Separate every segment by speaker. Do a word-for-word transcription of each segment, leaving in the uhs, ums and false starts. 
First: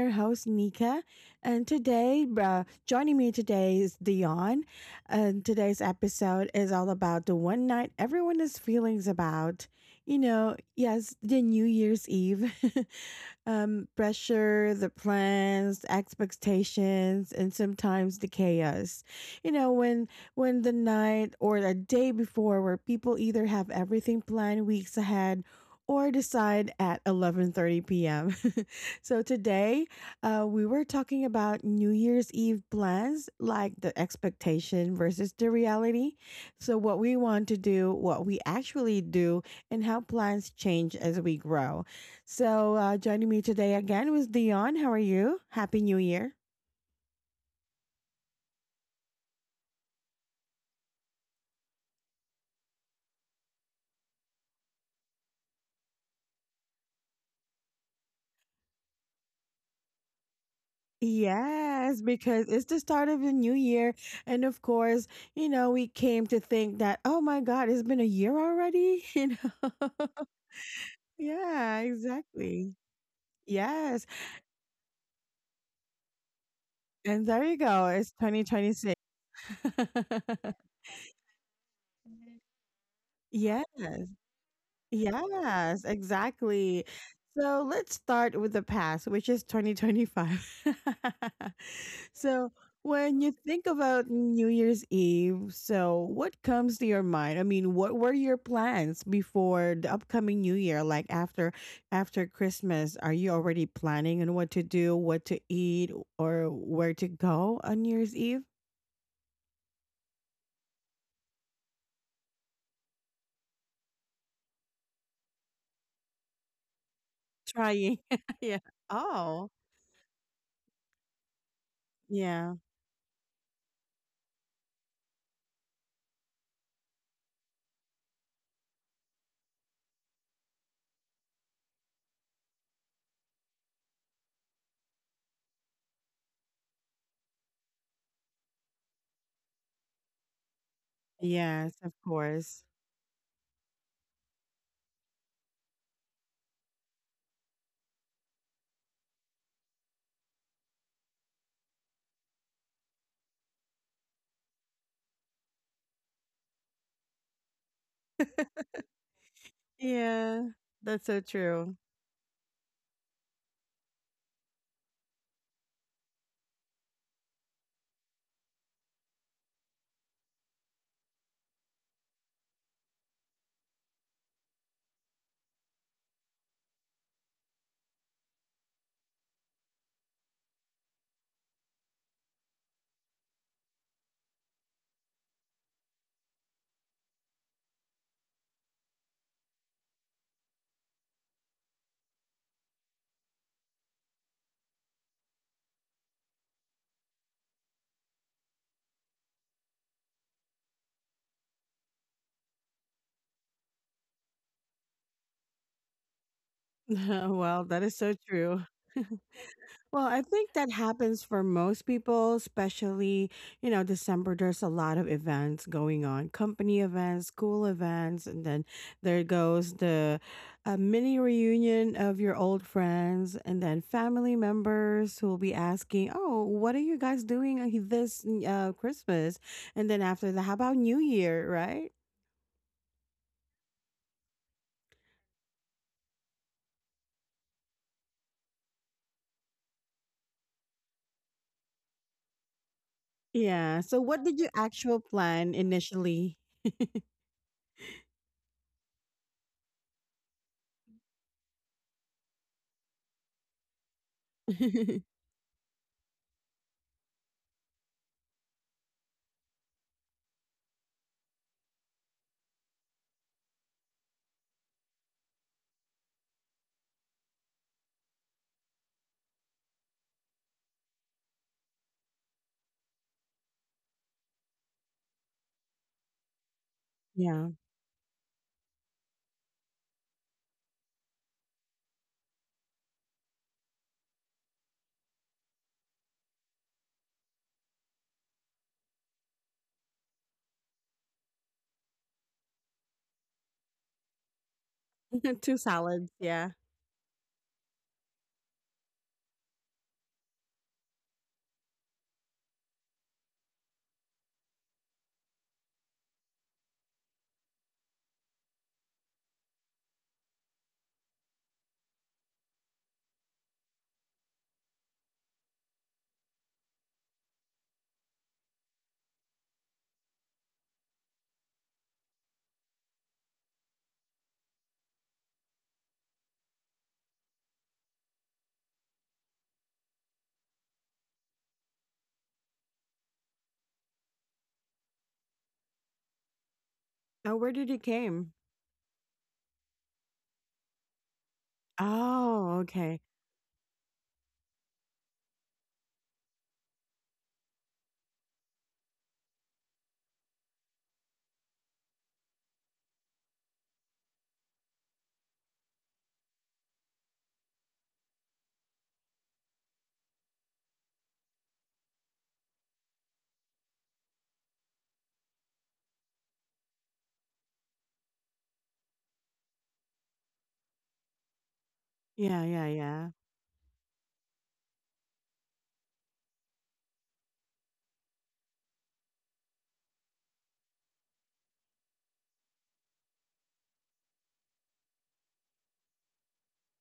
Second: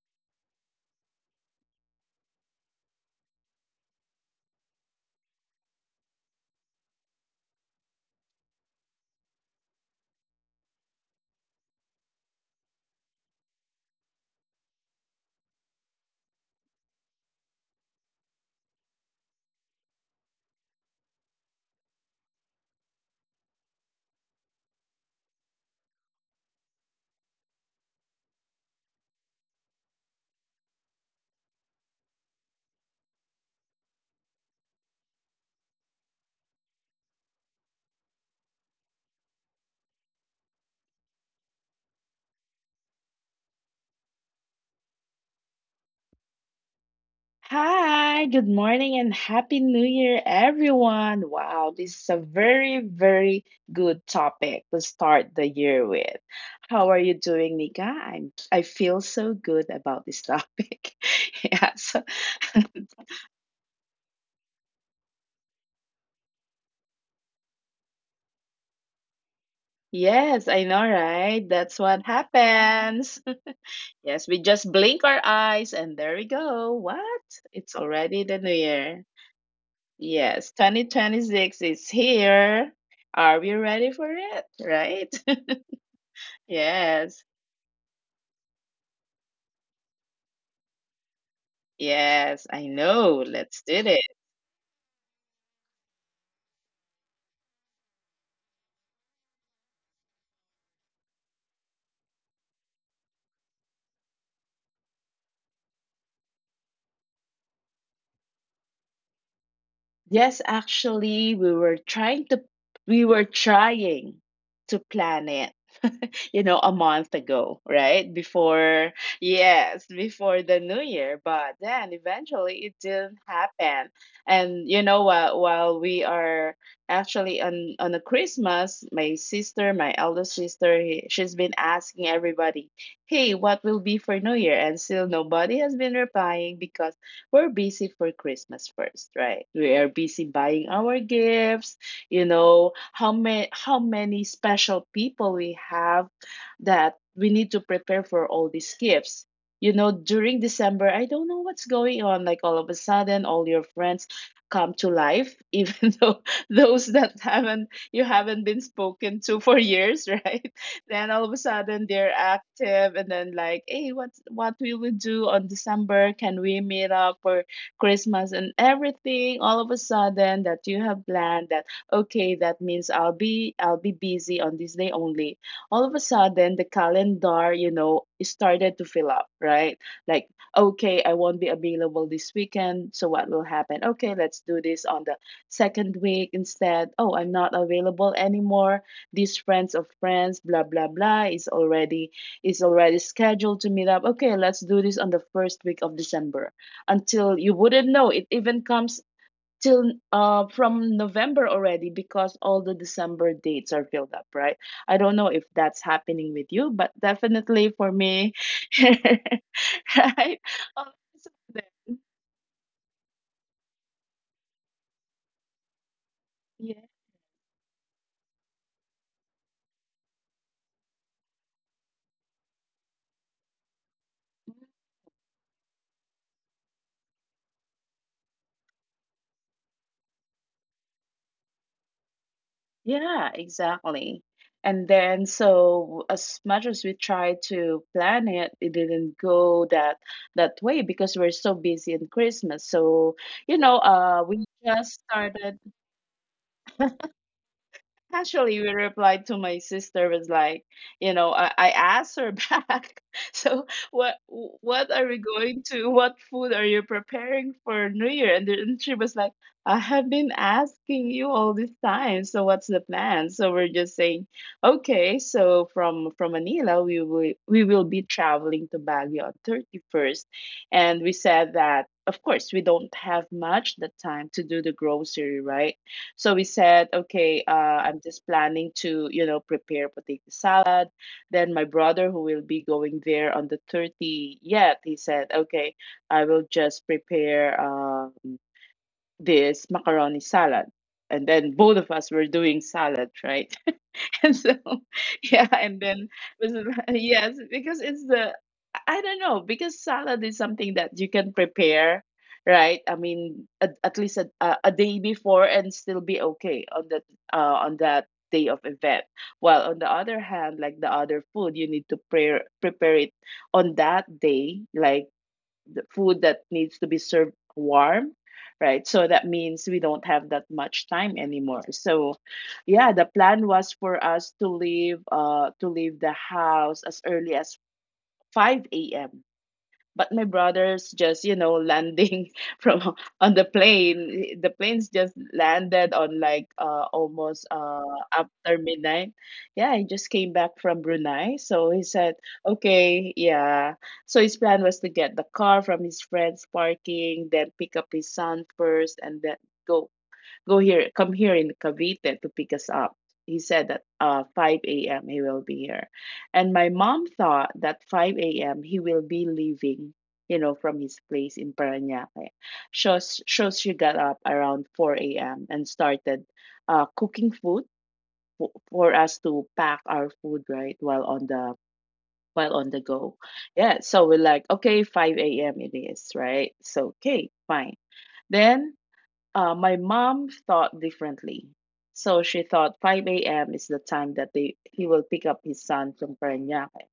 Speaker 1: your host, Nika. And today, uh, joining me today is Dion. And today's episode is all about the one night everyone is feelings about. You know, yes, the New Year's Eve. Um, pressure, the plans, expectations, and sometimes the chaos. You know, when when the night or the day before, where people either have everything planned weeks ahead or decide at eleven thirty p m so today, uh, we were talking about New Year's Eve plans, like the expectation versus the reality. So what we want to do, what we actually do, and how plans change as we grow. So, uh, joining me today again was Dion. How are you? Happy New Year.
Speaker 2: Hi, good morning and happy new year, everyone. Wow, this is a very, very good topic to start the year with. How are you doing, Nika? I'm, I feel so good about this topic. Yeah, so,
Speaker 1: Yes, because it's the start of the new year. And of course, you know, we came to think that, oh my God, it's been a year already. You know?
Speaker 2: yes, I know, right? That's
Speaker 1: yeah,
Speaker 2: what
Speaker 1: exactly.
Speaker 2: happens.
Speaker 1: Yes.
Speaker 2: Yes, we just blink our eyes and there we go. What?
Speaker 1: And there you
Speaker 2: It's
Speaker 1: go. It's
Speaker 2: already the new
Speaker 1: twenty twenty-six.
Speaker 2: year. Yes, twenty twenty-six is here. Are we
Speaker 1: yes.
Speaker 2: ready for it? Right?
Speaker 1: Yes, exactly.
Speaker 2: Yes.
Speaker 1: So let's start with the past, which is twenty twenty-five.
Speaker 2: Yes,
Speaker 1: so
Speaker 2: I know.
Speaker 1: when you
Speaker 2: Let's
Speaker 1: think
Speaker 2: do it.
Speaker 1: about New Year's Eve, so what comes to your mind? I mean, what were your plans before the upcoming New Year? Like after after Christmas, are you already planning on what to do, what to eat, or where to go on New Year's Eve?
Speaker 2: Yes, actually, we were trying to we were trying to plan it, you know, a month ago,
Speaker 1: Trying.
Speaker 2: right?
Speaker 1: yeah.
Speaker 2: Before,
Speaker 1: Oh.
Speaker 2: yes, before the new year, but then
Speaker 1: Yeah.
Speaker 2: eventually it didn't happen. And you know what, while we are actually on on a Christmas, my sister, my eldest sister, he, she's been asking everybody, "Hey, what will be for New Year?" And still nobody has been replying because we're busy for Christmas first, right? We are busy buying our
Speaker 1: Yes,
Speaker 2: gifts,
Speaker 1: of
Speaker 2: you
Speaker 1: course.
Speaker 2: know, how many how many special people we have that we need to prepare for all these gifts. You know, during December, I don't know what's going on. Like all of a sudden, all your friends come to life, even though those that haven't you haven't been spoken to for years,
Speaker 1: Yeah,
Speaker 2: right?
Speaker 1: that's
Speaker 2: Then
Speaker 1: so
Speaker 2: all of a
Speaker 1: true.
Speaker 2: sudden they're active, and then like, hey, what what we will do on December, can we meet up for Christmas? And everything, all of a sudden that you have planned, that okay, that means i'll be i'll be busy on this day only. All of a sudden the calendar, you know, it started to fill up, right? Like, okay, I won't be available this weekend, so what will happen? Okay, let's do this on the second week instead. Oh, I'm not available anymore. These friends of friends blah blah blah is already, is already scheduled to meet up. Okay, let's do this on the first week of December. Until you wouldn't know it even comes till uh from November already because all the December dates are filled up, right? I don't know if that's happening with you, but
Speaker 1: Well, that
Speaker 2: definitely
Speaker 1: is
Speaker 2: for
Speaker 1: so
Speaker 2: me.
Speaker 1: true. Well, I think
Speaker 2: Right.
Speaker 1: that
Speaker 2: Oh,
Speaker 1: happens for
Speaker 2: it's up
Speaker 1: most
Speaker 2: there.
Speaker 1: people, especially, you know, December, there's a lot of events going on, company
Speaker 2: Yeah.
Speaker 1: events, school events, and then there goes the uh, mini reunion of your old friends, and then family members who will be asking, oh, what are you guys doing uh, this uh, Christmas? And then after that, how about New Year, right?
Speaker 2: Yeah, exactly. And then, so as much as we tried to plan it, it didn't go that that way because we're so busy in Christmas. So, you
Speaker 1: Yeah.
Speaker 2: know,
Speaker 1: So, what did
Speaker 2: uh,
Speaker 1: you
Speaker 2: we
Speaker 1: actual
Speaker 2: just
Speaker 1: plan
Speaker 2: started.
Speaker 1: initially?
Speaker 2: Actually, we replied to my sister. Was like, you know, I, I asked her back. So what what are we going to? What food are you preparing for New Year? And then, and she was like, I have been asking you all this time. So what's the plan? So we're just saying, okay. So from from Manila, we will we will be traveling to Baguio on thirty first, and we said that. Of course, we don't have much the time to do the grocery, right? So we said, okay,
Speaker 1: Yeah.
Speaker 2: uh, I'm just planning to, you know, prepare potato salad. Then my brother, who will be going there on the thirtieth, he said, okay, I will just prepare um, this macaroni salad. And then both of us were doing salad, right? And so, yeah,
Speaker 1: two
Speaker 2: and
Speaker 1: salads,
Speaker 2: then
Speaker 1: yeah.
Speaker 2: this is, yes, because it's the, I I don't know, because salad is something that you can prepare, right? I mean, at, at least a, a a day before, and still be okay on that, uh, on that day of event. While on the other hand, like the other food, you need to pre- prepare it on that day, like the food that needs to be served warm, right? So that means we don't have that much time anymore. So, yeah, the plan was for us to leave, uh to leave the house as early as five a.m, but my brother's, just, you know, landing from, on the plane, the planes just landed on like uh
Speaker 1: Oh,
Speaker 2: almost
Speaker 1: where did
Speaker 2: uh
Speaker 1: it came?
Speaker 2: after midnight. Yeah, he just came back from Brunei. So he said,
Speaker 1: Oh, okay.
Speaker 2: okay, yeah, so his plan was to get the car from his friend's parking, then pick up his son first, and then go. Go here, come here in Cavite to pick us up. He said that uh, five a m he will be here. And my mom thought that five a m he will be leaving, you know, from his place in Parañaque. So, s- so she got up around four a m and started uh, cooking food for, for us to pack our food, right, while on the, while
Speaker 1: Yeah,
Speaker 2: on
Speaker 1: yeah,
Speaker 2: the go.
Speaker 1: yeah.
Speaker 2: Yeah, so we're like, okay, five a m it is, right? So, okay, fine. Then uh, my mom thought differently. So she thought five a m is the time that they he will pick up his son from Parañaque.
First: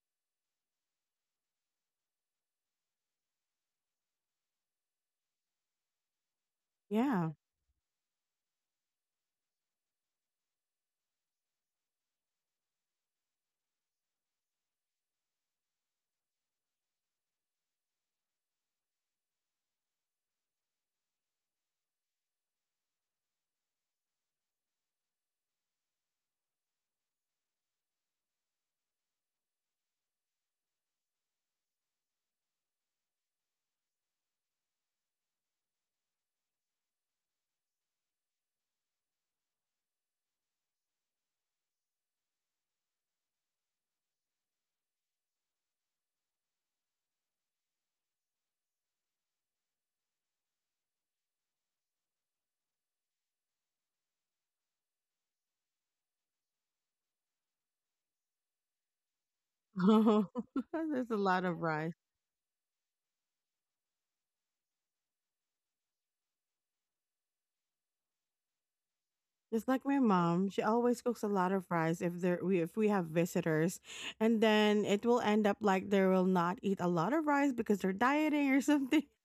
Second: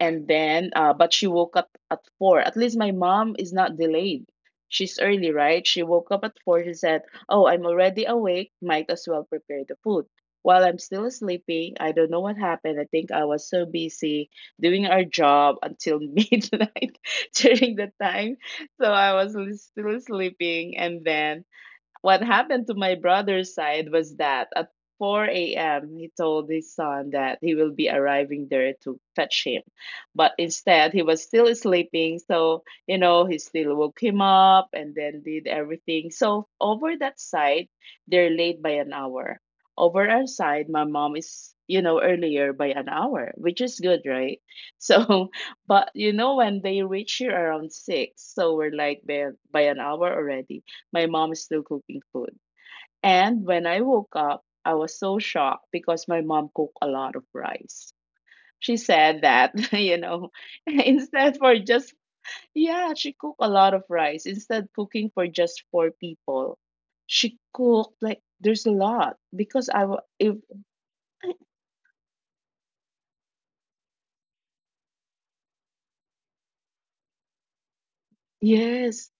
Speaker 2: And then, uh, but she woke up at four. At least my mom is not delayed. She's early, right? She woke up at four. She said,
Speaker 1: Yeah.
Speaker 2: oh, I'm already awake. Might as well prepare the food. While I'm still sleepy, I don't know what happened. I think I was so busy doing our job until midnight during the time. So I was li- still sleeping. And then what happened to my brother's side was that at four a m, he told his son that he will be arriving there to fetch him. But instead, he was still sleeping. So, you know, he still woke him up and then did everything. So, over that side, they're late by an hour. Over our side, my mom is, you know, earlier by an hour, which is good, right? So, but you know, when they reach here around six, so we're like, by, by an hour already, my mom is still cooking food. And when I woke up, I was so shocked because my mom cooked a lot of rice. She said that, you
Speaker 1: Oh,
Speaker 2: know,
Speaker 1: there's a
Speaker 2: instead
Speaker 1: lot of
Speaker 2: for
Speaker 1: rice.
Speaker 2: just, yeah, she cooked a lot of rice. Instead cooking for just four people, she cooked like there's a lot
Speaker 1: It's
Speaker 2: because
Speaker 1: like
Speaker 2: I,
Speaker 1: my
Speaker 2: wa- if,
Speaker 1: mom, she always cooks a lot of rice if there we if we have visitors. And then it will end up like they will not eat a lot of rice because they're dieting or something.
Speaker 2: yes,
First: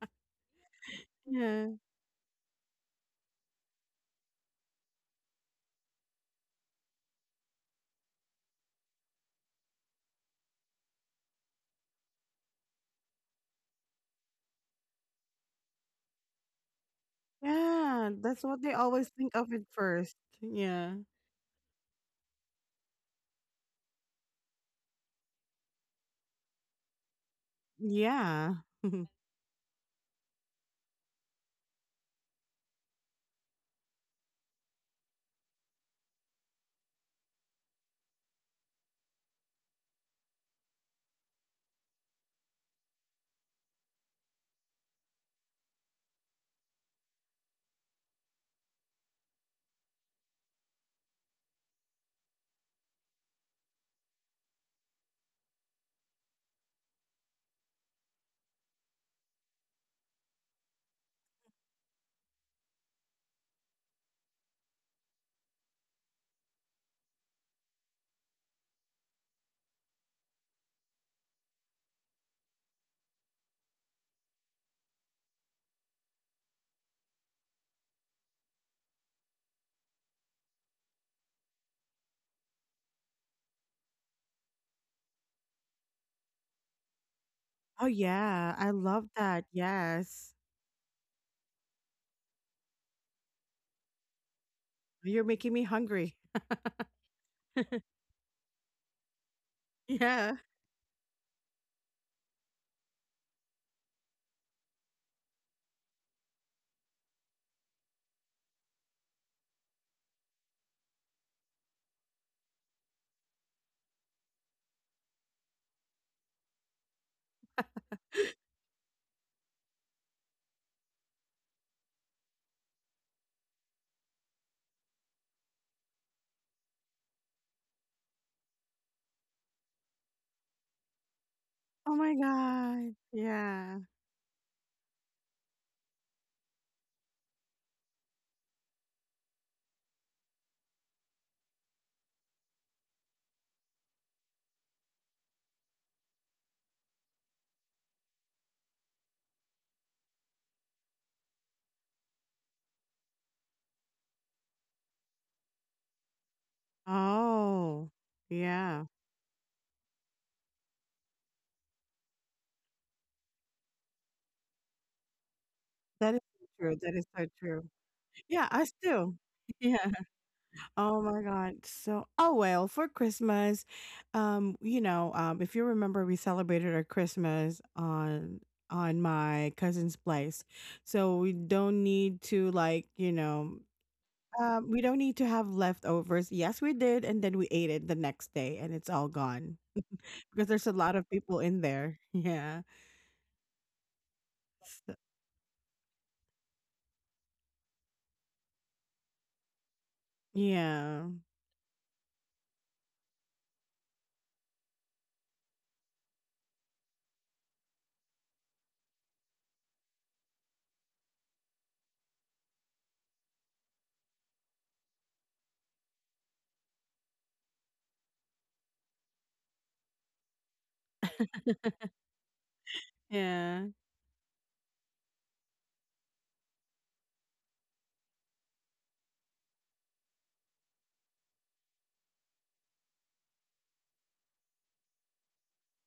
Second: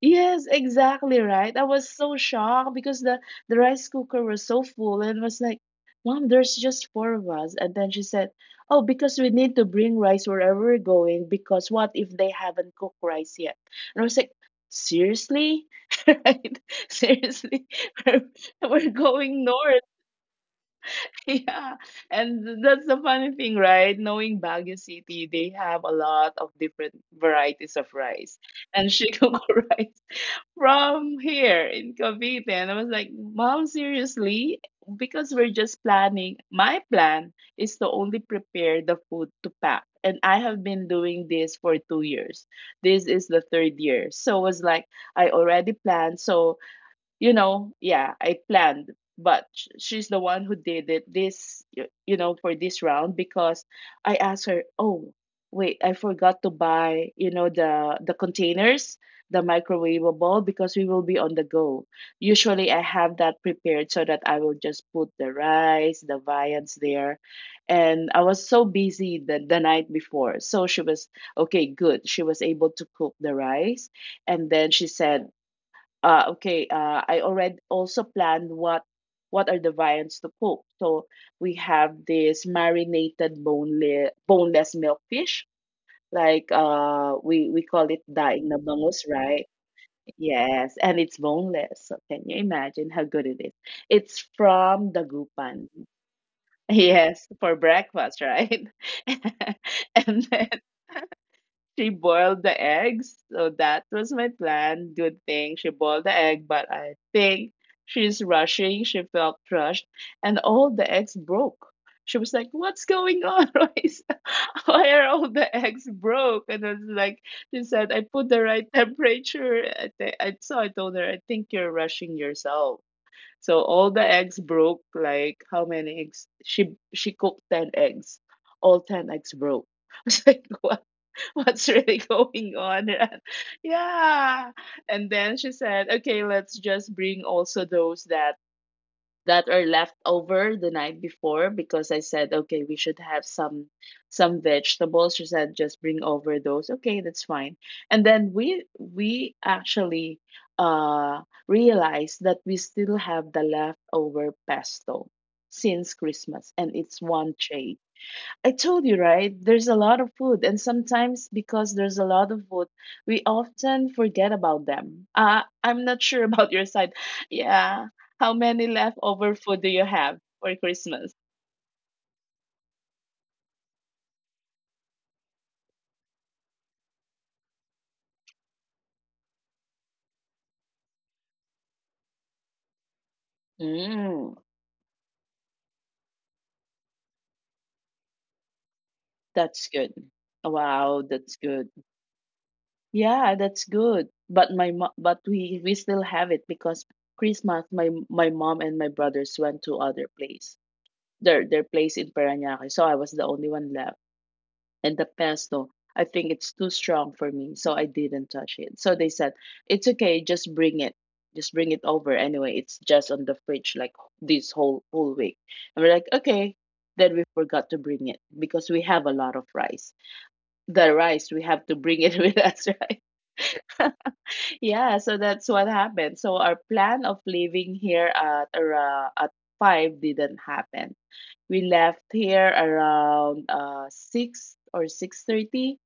Speaker 2: yes, exactly, right? I
Speaker 1: Yeah.
Speaker 2: was so shocked because the, the rice cooker was so full, and was like, "Mom, there's just four of us." And then she said, "Oh, because we need to bring rice wherever we're going, because what if they haven't cooked rice yet?" And I was like, "Seriously? Right? Seriously?
Speaker 1: Yeah,
Speaker 2: We're,
Speaker 1: that's what they
Speaker 2: we're
Speaker 1: always think
Speaker 2: going
Speaker 1: of it
Speaker 2: north."
Speaker 1: first. Yeah.
Speaker 2: Yeah. And that's the funny thing, right? Knowing Baguio City, they have a lot of different varieties of rice.
Speaker 1: Yeah.
Speaker 2: And she cooked rice from here in Cavite. And I was like, Mom, seriously? Because we're just planning. My plan is to only prepare the food to pack. And I have been doing this for two years. This is the third year. So it was like, I already planned. So, you know, yeah, I planned, but sh- she's the one who did it this, y- you know, for this round because I asked her, oh, wait, I forgot to buy, you know, the the containers, the microwavable, because we will be on the go. Usually I have that prepared so that I will just put the rice, the viands there. And I was so busy the, the night before. So she was okay, good. She was able to cook the rice. And then she said, uh, okay, uh, I already also planned what what are the variants to cook. So we have this marinated boneless boneless milkfish, like uh, we we call
Speaker 1: Oh
Speaker 2: it daing na
Speaker 1: yeah, I
Speaker 2: bangus,
Speaker 1: love
Speaker 2: right?
Speaker 1: that. Yes.
Speaker 2: Yes, and it's boneless. So can you imagine how good it is? It's from
Speaker 1: You're making
Speaker 2: Dagupan.
Speaker 1: me hungry.
Speaker 2: Yes, for breakfast, right? And
Speaker 1: Yeah.
Speaker 2: she boiled the eggs. So that was my plan. Good thing she boiled the egg, but I think she's rushing. She felt crushed, and all the eggs broke. She was like, what's going on, Royce? Why are all the eggs broke? And I was like, she said, I put the right temperature. I, th- I So I told her, I think you're rushing yourself. So all the eggs broke. Like, how many eggs? She she cooked ten eggs. All ten eggs broke. I was like, wow. What's
Speaker 1: Oh
Speaker 2: really
Speaker 1: my
Speaker 2: going on?
Speaker 1: god. Yeah.
Speaker 2: Yeah. And then she said, okay, let's just bring also those that that are left over the night before, because I said, okay, we should have some, some vegetables. She said, just bring over those, okay, that's fine. And then we we actually uh realized that we still have the leftover pesto since Christmas, and it's one tray.
Speaker 1: Oh,
Speaker 2: I told
Speaker 1: yeah.
Speaker 2: you, right? There's a lot of food, and sometimes because there's a lot of food, we often forget about them. Uh, I'm not
Speaker 1: That is
Speaker 2: sure
Speaker 1: so
Speaker 2: about your
Speaker 1: true.
Speaker 2: side.
Speaker 1: That is so true.
Speaker 2: Yeah. How
Speaker 1: Yeah,
Speaker 2: many
Speaker 1: us too.
Speaker 2: leftover food do you
Speaker 1: Yeah.
Speaker 2: have for
Speaker 1: Oh
Speaker 2: Christmas?
Speaker 1: my god. So, oh well, for Christmas, um, you know, um, if you remember, we celebrated our Christmas on on my cousin's place, so we don't need to like, you know,
Speaker 2: Mm,
Speaker 1: um, we don't need to have leftovers. Yes, we did, and then we ate it the next day, and it's all gone.
Speaker 2: that's good.
Speaker 1: Because there's a lot
Speaker 2: Wow,
Speaker 1: of
Speaker 2: that's
Speaker 1: people in
Speaker 2: good.
Speaker 1: there. Yeah.
Speaker 2: Yeah, that's good. But my mo-
Speaker 1: S-
Speaker 2: but we we still have it because Christmas my my mom and my brothers went to other place.
Speaker 1: Yeah.
Speaker 2: Their their place in Parañaque, so I was the only one left. And the pesto, I think it's too strong for me, so I didn't touch it. So they said, "It's okay, just bring it. Just bring it over anyway. It's just on the fridge like this whole whole week." And we're like, "Okay." Then we forgot to bring it because we have a lot of rice. The rice we have to bring it with us, right?
Speaker 1: Yeah.
Speaker 2: Yeah, so that's what happened. So our plan of leaving here at around at five didn't happen. We left here around uh six or six thirty,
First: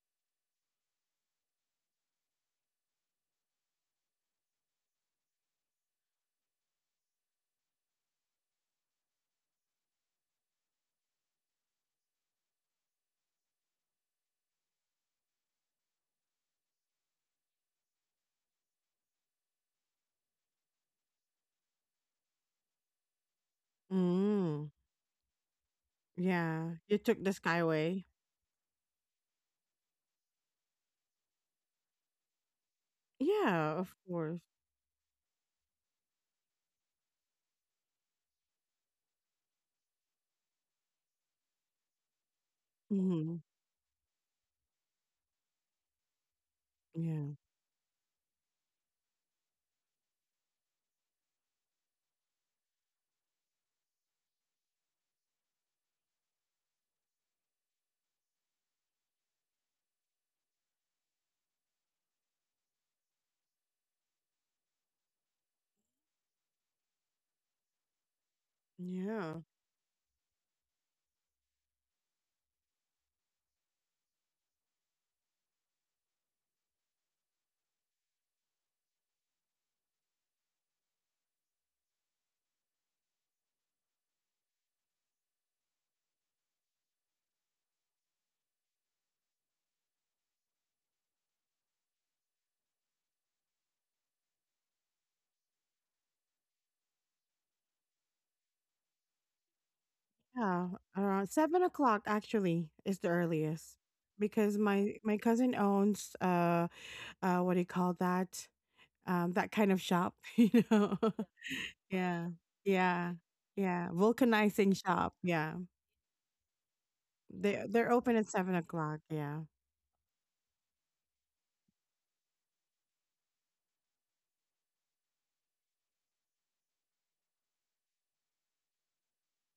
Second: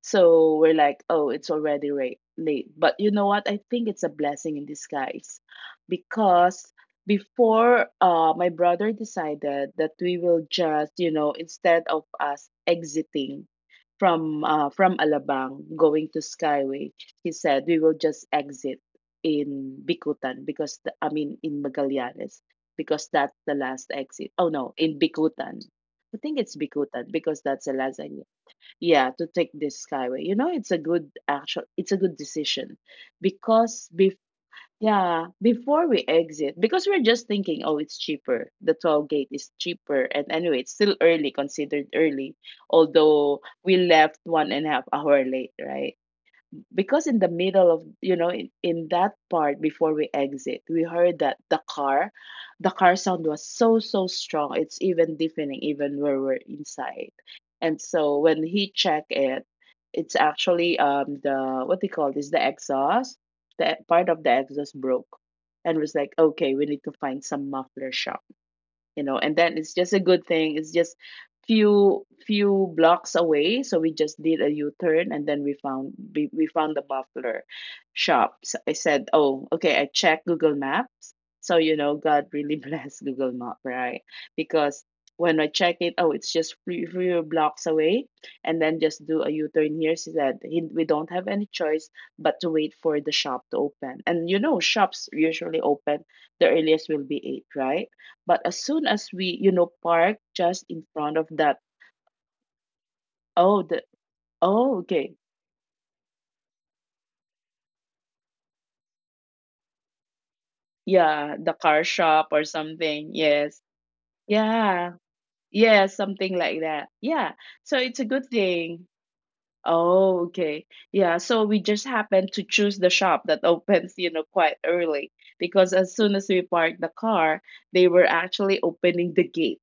Speaker 2: so we're like, oh, it's already ra- late. But you know what? I think it's a blessing in disguise because before, uh, my brother decided that we will just, you know, instead of us exiting from uh, from Alabang going to Skyway, he said we will just exit in Bikutan because the, I mean in Magallanes, because that's the last exit. Oh
Speaker 1: Mm.
Speaker 2: no, in Bikutan. I think it's
Speaker 1: Yeah. You
Speaker 2: Bikutan
Speaker 1: took the
Speaker 2: because that's the last
Speaker 1: Skyway.
Speaker 2: exit, yeah, to take this Skyway. you know it's a good actual. It's a good decision
Speaker 1: Yeah,
Speaker 2: because
Speaker 1: of
Speaker 2: bef-
Speaker 1: course.
Speaker 2: yeah, before we exit, because we're just thinking, oh, it's cheaper, the toll gate is cheaper, and anyway it's still early, considered early, although
Speaker 1: Hmm.
Speaker 2: we left one and a half hour late, right? Because in the
Speaker 1: Yeah.
Speaker 2: middle of, you know in, in that part before we exit, we heard that the car the car sound was so so strong, it's even deafening even where we're inside. And so when he checked it, it's actually um the, what they call this, the exhaust, the part of the exhaust broke. And was like, okay, we need to find some muffler shop you know And
Speaker 1: Yeah.
Speaker 2: then it's just a good thing, it's just few few blocks away, so we just did a U-turn, and then we found we, we found the buffalo shop. So I said, "Oh, okay, I checked Google Maps." So you know God really blessed Google Map, right? Because when I check it, oh, it's just few, few blocks away, and then just do a U-turn here. So that he, we don't have any choice but to wait for the shop to open. And you know shops usually open, the earliest will be eight, right? But as soon as we, you know, park just
Speaker 1: Yeah.
Speaker 2: in front of
Speaker 1: Around
Speaker 2: that,
Speaker 1: seven o'clock actually is the
Speaker 2: oh,
Speaker 1: earliest.
Speaker 2: the,
Speaker 1: Because
Speaker 2: oh,
Speaker 1: my
Speaker 2: okay.
Speaker 1: my cousin owns uh uh what do you call that? Um, that kind of shop, you know.
Speaker 2: Yeah, the car shop
Speaker 1: yeah.
Speaker 2: or something.
Speaker 1: Yeah.
Speaker 2: Yes.
Speaker 1: Yeah. Vulcanizing
Speaker 2: Yeah.
Speaker 1: shop. Yeah.
Speaker 2: Yeah, something like that. Yeah.
Speaker 1: They
Speaker 2: So
Speaker 1: they're
Speaker 2: it's a
Speaker 1: open
Speaker 2: good
Speaker 1: at seven
Speaker 2: thing.
Speaker 1: o'clock, yeah.
Speaker 2: Oh, okay. Yeah. So we just happen to choose the shop that opens, you know, quite early, because as soon as we parked the car, they were actually opening the gate,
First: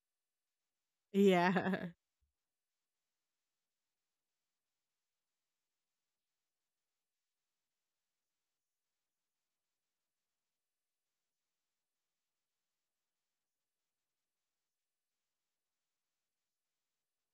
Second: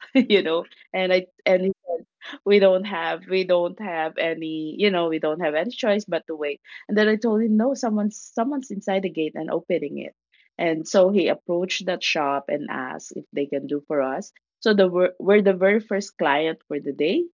Speaker 2: you know and I and he
Speaker 1: Yeah.
Speaker 2: said, we don't have we don't have any you know we don't have any choice but to wait. And then I told him, no, someone's someone's inside the gate and opening it. And so he approached that shop and asked if they can do for us. So the we're, we're the very first client for the day.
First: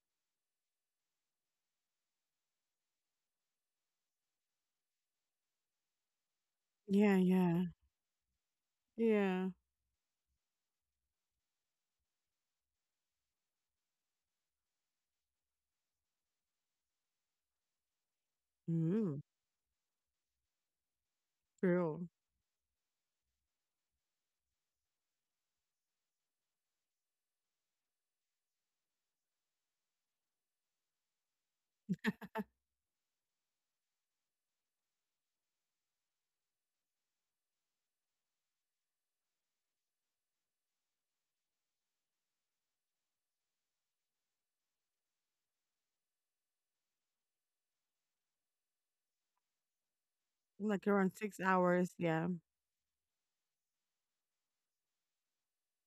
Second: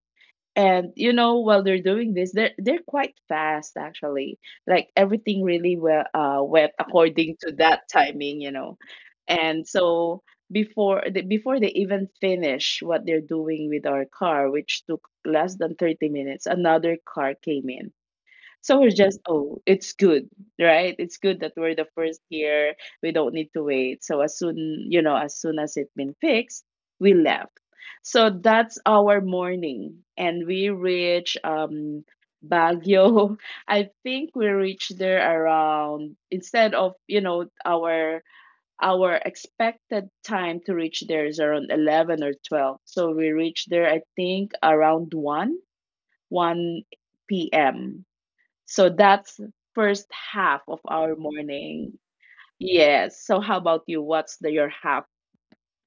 Speaker 2: And you know while they're doing this, they're they're quite fast actually, like everything really well uh went
Speaker 1: Yeah,
Speaker 2: according to
Speaker 1: yeah,
Speaker 2: that timing you know
Speaker 1: yeah.
Speaker 2: And so before they, before they even finish what they're doing with our car, which took less than thirty minutes, another car came in. So we're just,
Speaker 1: Mm,
Speaker 2: oh, it's good, right? It's good that we're the
Speaker 1: true.
Speaker 2: first here. We don't need to wait. So as soon, you know, as soon as it been fixed, we left. So that's our morning. And we reach um Baguio. I think we reached there around, instead of, you know, our our expected time to reach there is around eleven or twelve. So we reached there I think around one, one p m. So that's first half of
Speaker 1: Like around
Speaker 2: our
Speaker 1: six hours.
Speaker 2: morning.
Speaker 1: Yeah.
Speaker 2: Yes. So how about you? What's the your half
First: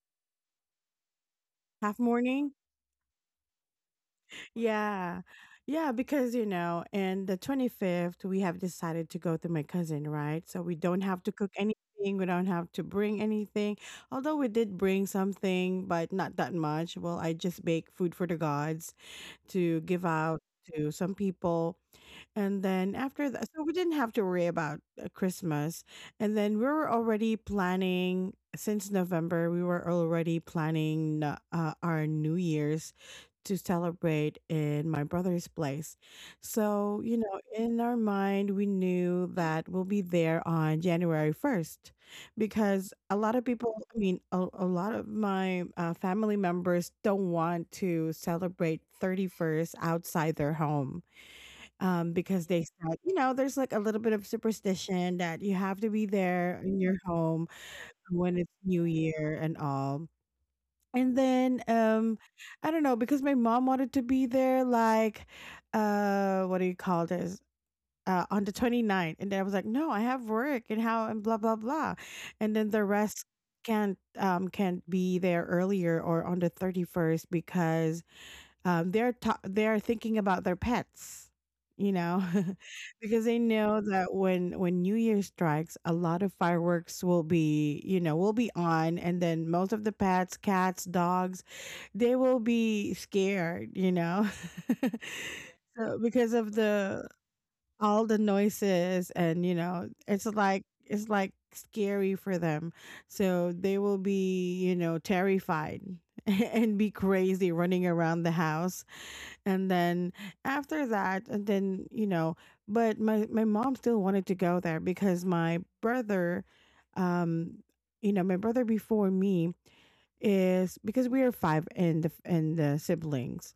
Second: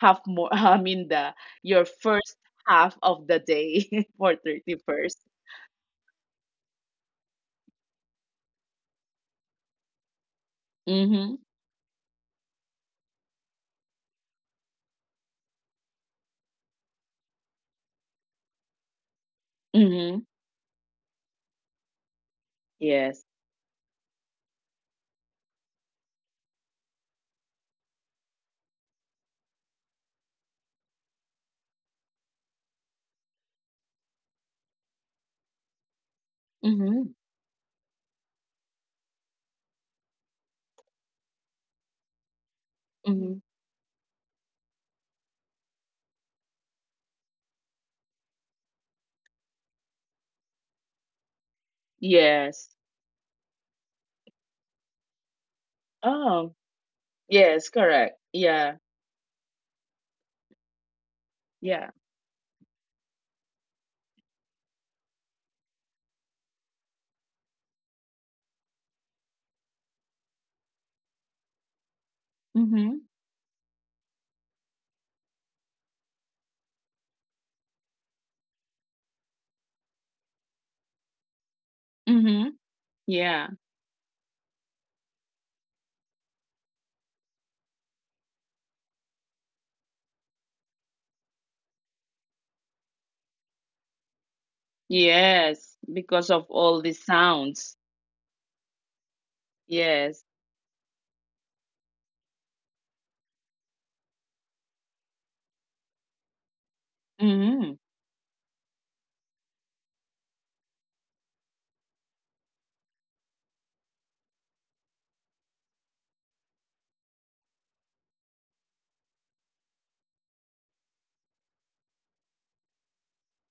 Speaker 2: half more I mean the your
Speaker 1: Half
Speaker 2: first
Speaker 1: morning.
Speaker 2: half of the day for thirty-first?
Speaker 1: Yeah. Yeah. Because, you know, and the twenty-fifth, we have decided to go to my cousin, right? So we don't have to
Speaker 2: Mhm.
Speaker 1: cook anything. We don't have to bring anything. Although we did bring something, but not that much. Well, I just bake food for the gods to give
Speaker 2: Mhm.
Speaker 1: out to some people. And then
Speaker 2: Yes.
Speaker 1: after that, so we didn't have to worry about uh, Christmas. And then we were already planning since November. We were already planning uh, uh, our New Year's to celebrate in my brother's place. So
Speaker 2: Mhm.
Speaker 1: you know, in our mind, we knew that we'll be there on January first, because a lot
Speaker 2: Mhm.
Speaker 1: of people, I mean, a, a lot of my uh, family members don't want to celebrate thirty first outside their home um, because they
Speaker 2: Yes.
Speaker 1: said, you know, there's like a little bit of superstition that you have to be
Speaker 2: Oh,
Speaker 1: there in your home
Speaker 2: yes, correct.
Speaker 1: when it's
Speaker 2: Yeah.
Speaker 1: New Year and all. And then
Speaker 2: Yeah.
Speaker 1: um, I don't know because my mom wanted to be there, like, uh, what do you call this? Uh, on the 29th, and then I was like, no, I have work and how and blah blah blah, and then the
Speaker 2: Mhm.
Speaker 1: rest can't um can't be there earlier or on the thirty-first because um, they're ta- they're thinking about their pets, you know.
Speaker 2: Mhm.
Speaker 1: Because they
Speaker 2: Yeah.
Speaker 1: know that when when New Year strikes, a lot of fireworks will be you know will be on, and then most of the pets, cats, dogs, they will be scared, you know.
Speaker 2: Yes,
Speaker 1: So because
Speaker 2: because of
Speaker 1: of
Speaker 2: all the
Speaker 1: the
Speaker 2: sounds.
Speaker 1: all the noises, and you know it's
Speaker 2: Yes.
Speaker 1: like it's like scary for them, so they will be you know terrified and be crazy
Speaker 2: Mhm.
Speaker 1: running around the house. And then after that, and then you know, but my my mom still wanted to go there because my brother, um you know, my brother before me is, because we are five in the in the siblings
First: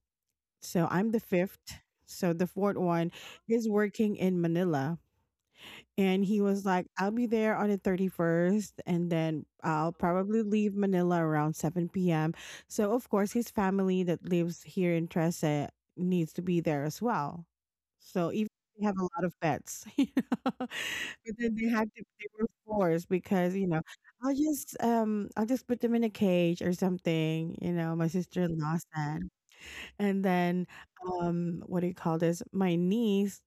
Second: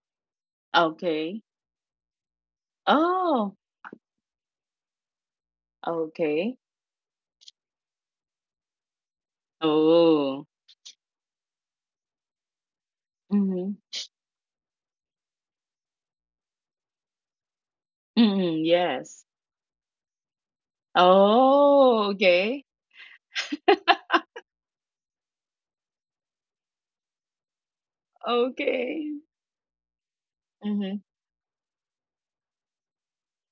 Speaker 1: so I'm the
Speaker 2: Okay.
Speaker 1: fifth, so the fourth one
Speaker 2: Oh,
Speaker 1: is working in Manila. And he
Speaker 2: okay.
Speaker 1: was like, I'll be there on the thirty-first, and then I'll probably
Speaker 2: Oh.
Speaker 1: leave Manila around seven p m. So, of course, his
Speaker 2: Mhm.
Speaker 1: family that lives here in Trece needs to be there as well. So, even
Speaker 2: Mm,
Speaker 1: if they have a
Speaker 2: yes.
Speaker 1: lot of pets, you know, but then they had
Speaker 2: Oh,
Speaker 1: to, they were
Speaker 2: okay.
Speaker 1: forced because, you know, I'll just, um, I'll just put them in a cage or something, you know, my sister-in-law
Speaker 2: Okay.
Speaker 1: said. And then,
Speaker 2: Mhm.
Speaker 1: um, what do you call this? My niece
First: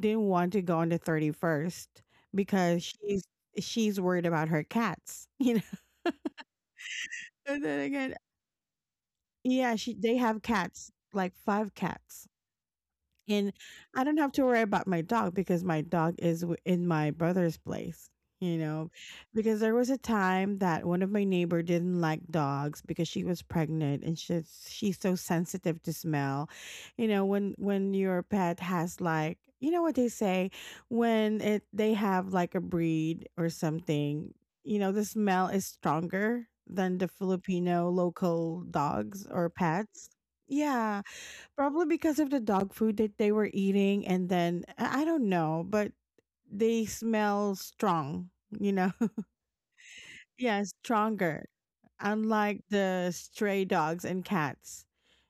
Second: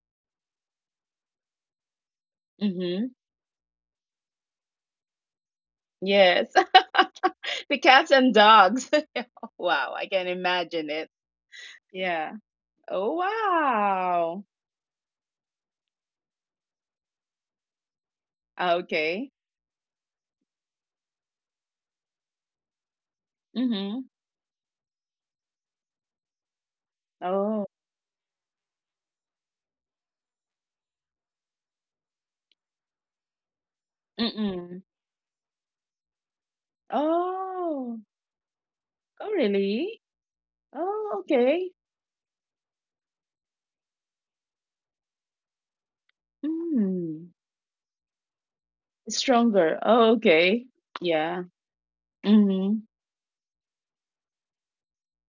Speaker 1: didn't want to go on the thirty-first because
Speaker 2: Mhm.
Speaker 1: she's she's worried about her cats, you know.
Speaker 2: Yes.
Speaker 1: And
Speaker 2: The
Speaker 1: then
Speaker 2: cats
Speaker 1: again,
Speaker 2: and dogs.
Speaker 1: yeah,
Speaker 2: Wow,
Speaker 1: she
Speaker 2: I
Speaker 1: they
Speaker 2: can
Speaker 1: have
Speaker 2: imagine
Speaker 1: cats,
Speaker 2: it.
Speaker 1: like five cats.
Speaker 2: Yeah. Oh,
Speaker 1: And I don't have to
Speaker 2: wow.
Speaker 1: worry about my dog because my dog is w- in my brother's place, you know.
Speaker 2: Okay.
Speaker 1: Because there was a time that one of my neighbor didn't like dogs because she was pregnant
Speaker 2: Mhm.
Speaker 1: and she's she's so sensitive to smell. You know, when
Speaker 2: Oh.
Speaker 1: when your pet has like you know what they say when it they have like a breed or something, you
Speaker 2: Mm-mm.
Speaker 1: know, the smell is stronger than the Filipino
Speaker 2: Oh.
Speaker 1: local dogs
Speaker 2: Oh,
Speaker 1: or
Speaker 2: really?
Speaker 1: pets. Yeah,
Speaker 2: Oh, okay.
Speaker 1: probably because of the dog food that they were eating, and then I I don't know, but they
Speaker 2: Mm.
Speaker 1: smell strong, you know?
Speaker 2: Stronger. Oh,
Speaker 1: Yeah,
Speaker 2: okay. Yeah.
Speaker 1: stronger. Unlike
Speaker 2: Mhm.
Speaker 1: the stray dogs and cats,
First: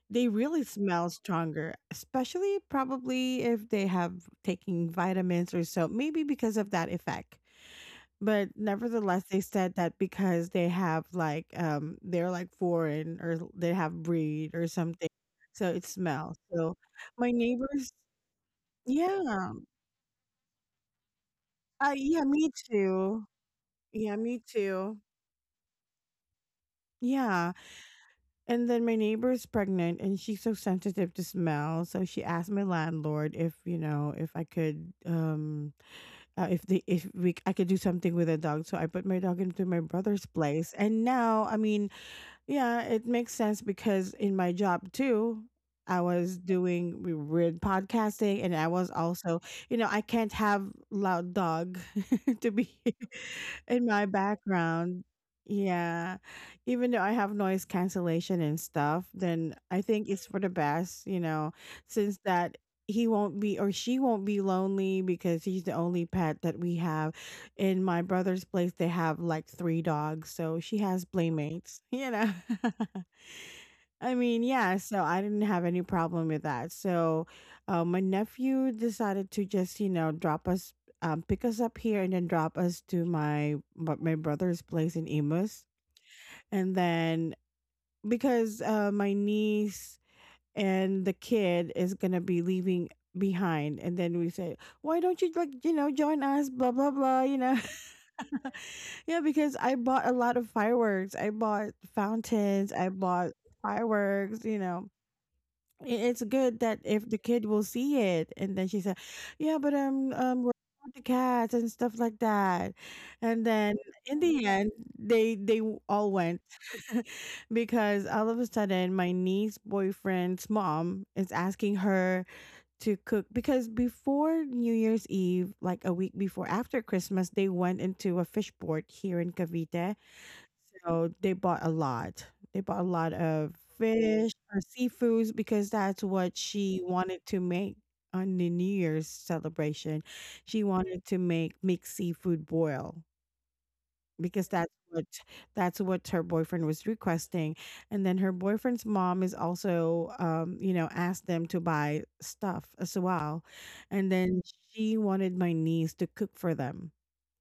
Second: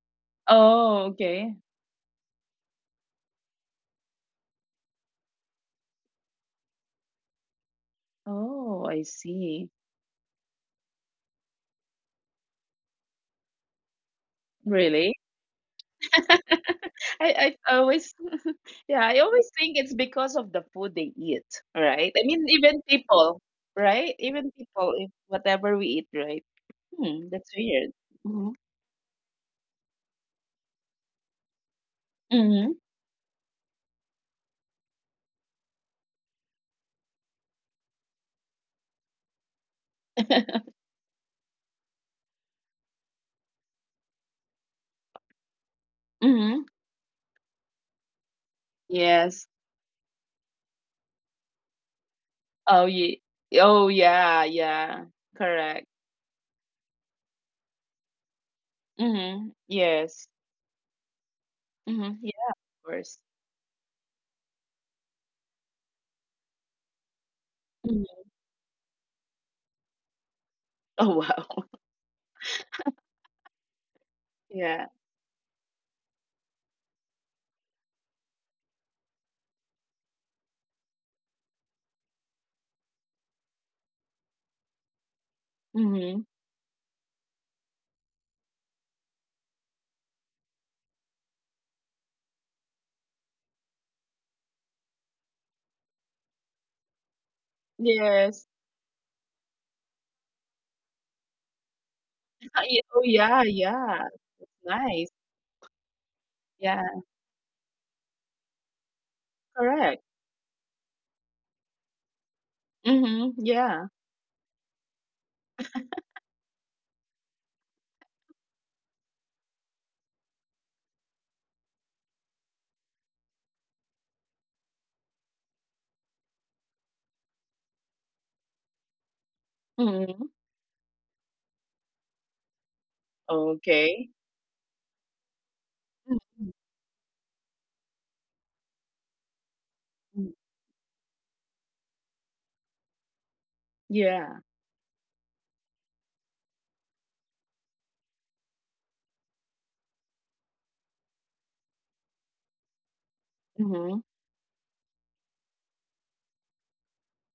Speaker 1: they really
Speaker 2: Oh,
Speaker 1: smell
Speaker 2: okay.
Speaker 1: stronger, especially probably if they have taking vitamins or so, maybe because of that effect. But
Speaker 2: Oh, I
Speaker 1: nevertheless, they
Speaker 2: see.
Speaker 1: said that because they have like, um, they're like foreign or they have breed or something.
Speaker 2: Really?
Speaker 1: So it smells. So my
Speaker 2: I I
Speaker 1: neighbors.
Speaker 2: always yeah, I always
Speaker 1: Yeah.
Speaker 2: think it's because of the food they eat,
Speaker 1: Uh,
Speaker 2: right? I
Speaker 1: yeah,
Speaker 2: mean,
Speaker 1: me
Speaker 2: even
Speaker 1: too.
Speaker 2: people, right?
Speaker 1: Yeah, me
Speaker 2: Even people,
Speaker 1: too.
Speaker 2: if whatever we eat, right? Hmm, that's
Speaker 1: Yeah.
Speaker 2: weird. Mm-hmm.
Speaker 1: And then my neighbor is pregnant and she's so sensitive to smell. So she asked my
Speaker 2: Mm-hmm.
Speaker 1: landlord if, you know, if I could um uh, if they if we I could do something with a dog. So I put my dog into my brother's place. And now, I mean, yeah, it makes sense because in my job too, I was
Speaker 2: Mm-hmm.
Speaker 1: doing w- weird podcasting and I was also,
Speaker 2: Yes.
Speaker 1: you know, I can't have loud dog to be
Speaker 2: Oh, yeah.
Speaker 1: in
Speaker 2: Oh
Speaker 1: my
Speaker 2: yeah,
Speaker 1: background.
Speaker 2: yeah. Correct.
Speaker 1: Yeah. Even though I have noise cancellation and stuff,
Speaker 2: Mm-hmm.
Speaker 1: then I think it's
Speaker 2: Yes.
Speaker 1: for the best, you know,
Speaker 2: Mm-hmm.
Speaker 1: since
Speaker 2: Yeah,
Speaker 1: that
Speaker 2: of
Speaker 1: he
Speaker 2: course.
Speaker 1: won't be or she won't be lonely because he's the only pet that we have. In my
Speaker 2: Mhm.
Speaker 1: brother's place they have like three dogs, so she has
Speaker 2: Oh wow.
Speaker 1: playmates, you know. I mean, yeah,
Speaker 2: Yeah.
Speaker 1: so I didn't have any problem with that. So, uh, my nephew decided to just you know drop us, um, pick us up here and then drop us to my my my brother's place in emus
Speaker 2: Mm-hmm.
Speaker 1: and then because uh, my niece and the kid is gonna be leaving behind, and then we say, why don't you like you know join us blah blah blah you know.
Speaker 2: Yes.
Speaker 1: Yeah, because I bought a lot of fireworks. I bought fountains. I
Speaker 2: Oh
Speaker 1: bought
Speaker 2: yeah, yeah.
Speaker 1: fireworks. You know,
Speaker 2: Nice.
Speaker 1: I- it's good that
Speaker 2: Yeah,
Speaker 1: if the kid will see it. And then she said, "Yeah, but um,
Speaker 2: correct.
Speaker 1: um, we're with the cats and stuff like that." And
Speaker 2: Mhm,
Speaker 1: then
Speaker 2: yeah.
Speaker 1: in the end, they they w- all went because all of a sudden, my niece boyfriend's mom is asking her to cook because before New Year's Eve, like a week before after Christmas, they went into a fish port here in Cavite,
Speaker 2: Mhm.
Speaker 1: so they bought a lot. They bought a lot of
Speaker 2: Okay.
Speaker 1: fish or seafoods because that's what
Speaker 2: Mhm,
Speaker 1: she wanted to make on the New Year's celebration.
Speaker 2: mm.
Speaker 1: She wanted to make mixed seafood boil
Speaker 2: Yeah.
Speaker 1: because that's what that's what her boyfriend was requesting. And then her boyfriend's mom is also um, you know, asked them to buy stuff as well.
Speaker 2: Mhm.
Speaker 1: And then she wanted my niece to cook for them,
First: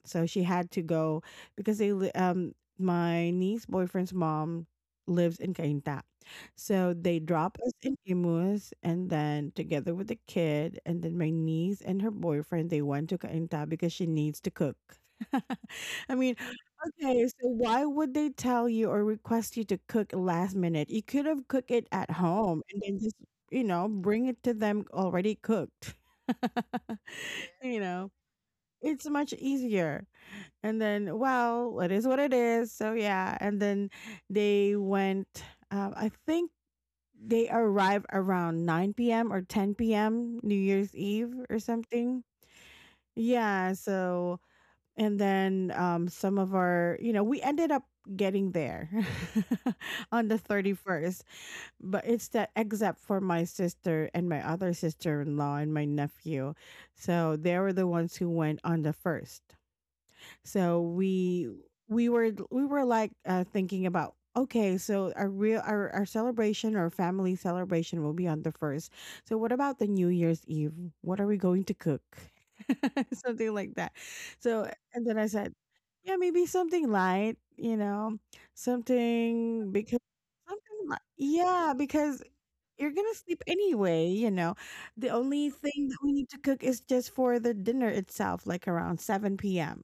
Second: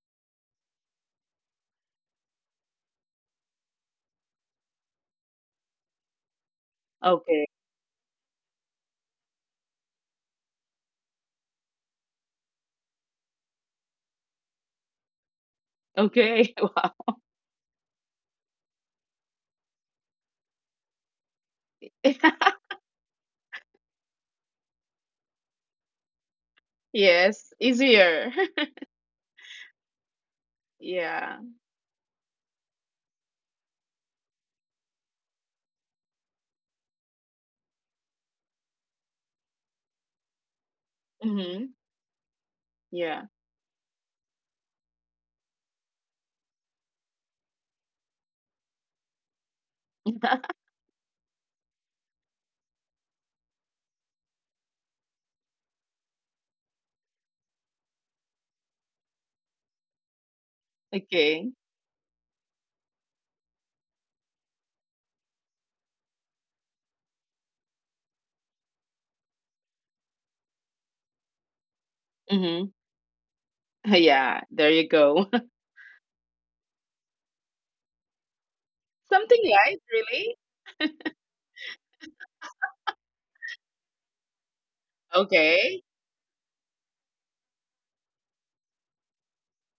Speaker 1: so she had to go because they li- um my niece boyfriend's mom lives in Cainta. So they
Speaker 2: Okay.
Speaker 1: drop us in Imus and then together with the kid and then my niece and her boyfriend, they went to Cainta because she needs to cook. I mean,
Speaker 2: Okay.
Speaker 1: okay, so why would they tell you or request you to cook last minute? You could have cooked it at home and then just, you know, bring it to them already cooked.
Speaker 2: Yes,
Speaker 1: You know,
Speaker 2: easier.
Speaker 1: it's much easier. And then,
Speaker 2: Yeah.
Speaker 1: well, it is what it is. So yeah. And then they went. Um, I think they arrived around nine p m or ten p m. New Year's Eve or
Speaker 2: Mhm.
Speaker 1: something.
Speaker 2: Yeah.
Speaker 1: Yeah. So and then um, some of our, you know, we ended up getting there on the thirty first. But it's that except for my sister and my other sister in law and my nephew. So they were the ones who went on the first. So we
Speaker 2: Okay.
Speaker 1: we were we were like uh, thinking about, okay, so our real our, our celebration or family celebration will be on the first. So what about the New Year's Eve? What are we going to cook?
Speaker 2: Mhm.
Speaker 1: Something like that.
Speaker 2: Yeah,
Speaker 1: So
Speaker 2: there you
Speaker 1: and then I
Speaker 2: go.
Speaker 1: said, yeah, maybe something light, you know,
Speaker 2: Something
Speaker 1: something
Speaker 2: light,
Speaker 1: because
Speaker 2: really?
Speaker 1: something li- yeah, because you're gonna sleep anyway, you know. The only thing
Speaker 2: Okay.
Speaker 1: that we need to cook is just for the dinner itself, like around seven p m.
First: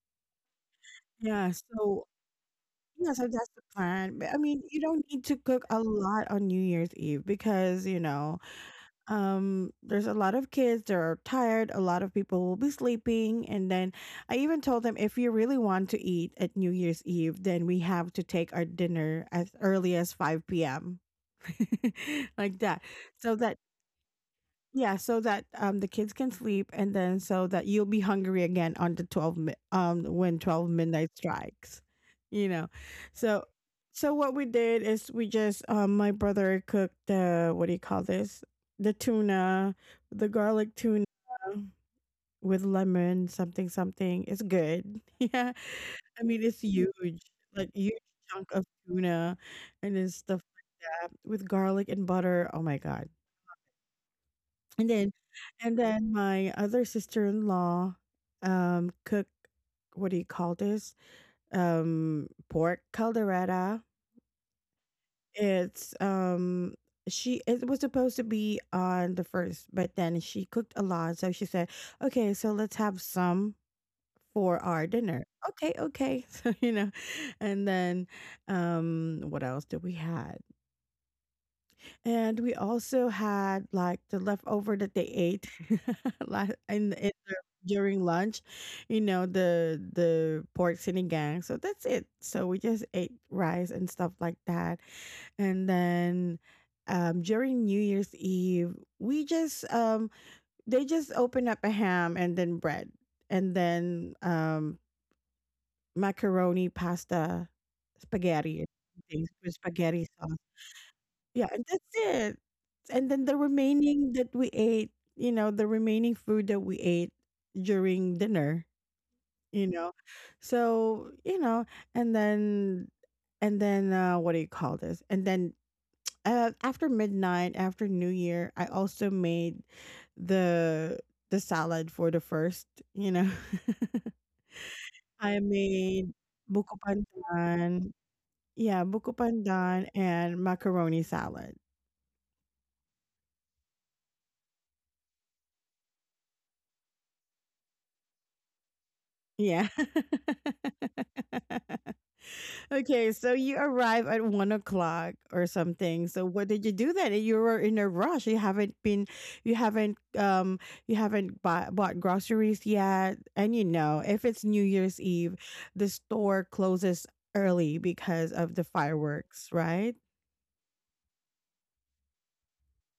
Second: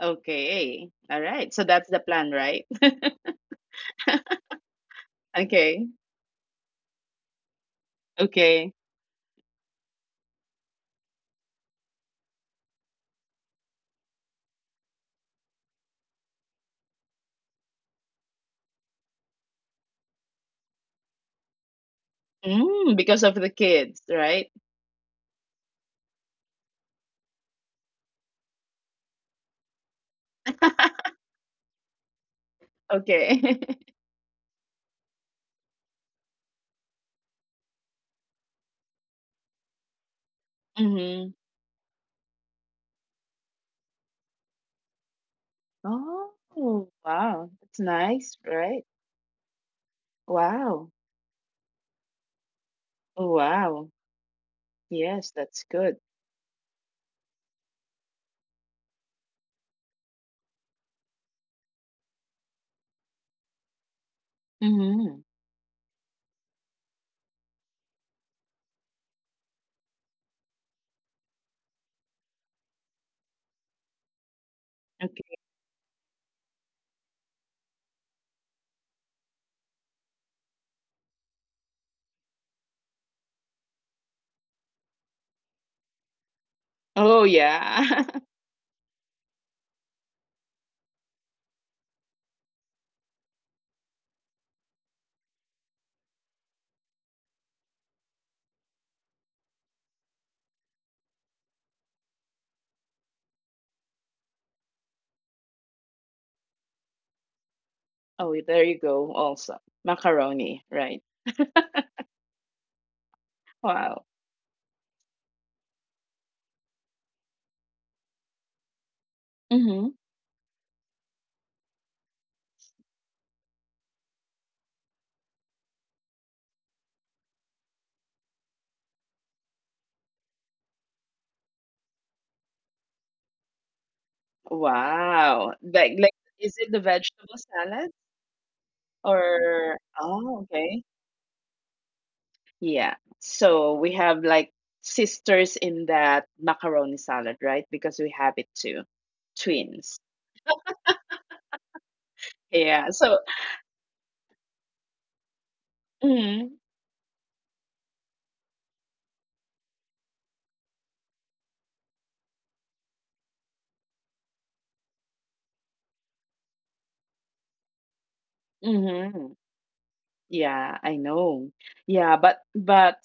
Speaker 2: Okay. All
Speaker 1: Yeah,
Speaker 2: right. So that's the
Speaker 1: so
Speaker 2: plan, right?
Speaker 1: yeah, so that's the plan. But I mean, you don't need to cook a
Speaker 2: Okay.
Speaker 1: lot on New Year's Eve because, you know,
Speaker 2: Okay.
Speaker 1: um, there's a lot of kids that are tired, a lot of people will be sleeping. And then I even told them if you really want to eat at New Year's Eve, then we have to take our dinner as early as five p m Like that.
Speaker 2: Mm, because of
Speaker 1: So
Speaker 2: the
Speaker 1: that
Speaker 2: kids, right?
Speaker 1: yeah, so that um the kids can sleep, and then so that you'll be hungry again on the twelve mi- um when twelve midnight strikes, you know. So,
Speaker 2: Okay.
Speaker 1: so what we did is, we just um my brother cooked the, what do you call this, the tuna, the garlic tuna
Speaker 2: Mhm.
Speaker 1: with lemon something something. It's good. Yeah, I mean it's
Speaker 2: Oh,
Speaker 1: huge,
Speaker 2: wow.
Speaker 1: like
Speaker 2: That's
Speaker 1: huge
Speaker 2: nice,
Speaker 1: chunk of
Speaker 2: right?
Speaker 1: tuna, and then stuff like
Speaker 2: Wow.
Speaker 1: that with garlic and butter. Oh my god,
Speaker 2: Oh, wow.
Speaker 1: and then
Speaker 2: Yes, that's
Speaker 1: and
Speaker 2: good.
Speaker 1: then My other sister-in-law um cooked, what do you call this? Um Pork caldereta.
Speaker 2: Mm-hmm.
Speaker 1: It's um She, it was supposed to be on the first, but then she cooked a lot, so she said, "Okay, so let's have some for our dinner."
Speaker 2: Okay.
Speaker 1: Okay, okay. So, you know, and then um what else did we have? And we also had like the leftover that they ate la- in, in
Speaker 2: Oh,
Speaker 1: the,
Speaker 2: yeah.
Speaker 1: during lunch, you know, the the pork sinigang. So that's it. So we just ate rice and stuff like that. And then um, during New Year's Eve, we just um, they just opened up a ham and then bread and then um, macaroni, pasta,
Speaker 2: Oh, there
Speaker 1: spaghetti,
Speaker 2: you
Speaker 1: and
Speaker 2: go.
Speaker 1: things
Speaker 2: Also,
Speaker 1: with spaghetti sauce.
Speaker 2: macaroni, right?
Speaker 1: Yeah, and that's it. And then the
Speaker 2: Wow.
Speaker 1: remaining that we ate, you know, the remaining food that we ate during dinner, you
Speaker 2: Mm-hmm.
Speaker 1: know. So, you know, and then and then uh what do you call this? And then uh, after midnight, after New Year, I also made the the salad for the first, you know. I
Speaker 2: Wow. Like,
Speaker 1: made
Speaker 2: like, is it
Speaker 1: buko
Speaker 2: the vegetable salad
Speaker 1: pandan, yeah, buko
Speaker 2: or?
Speaker 1: pandan
Speaker 2: Oh,
Speaker 1: and
Speaker 2: okay.
Speaker 1: macaroni salad.
Speaker 2: Yeah. So we have like sisters in that macaroni salad, right? Because we have it too,
Speaker 1: Yeah.
Speaker 2: twins. Yeah. So.
Speaker 1: Okay, so you arrive at one o'clock or something. So
Speaker 2: Mm-hmm.
Speaker 1: what did you do then? You were in a rush. You haven't been, you haven't, um, you haven't bought, bought groceries yet. And you know, if it's New Year's Eve, the store closes early because of the
Speaker 2: Mm-hmm.
Speaker 1: fireworks, right?
Speaker 2: Yeah, I know. Yeah, but but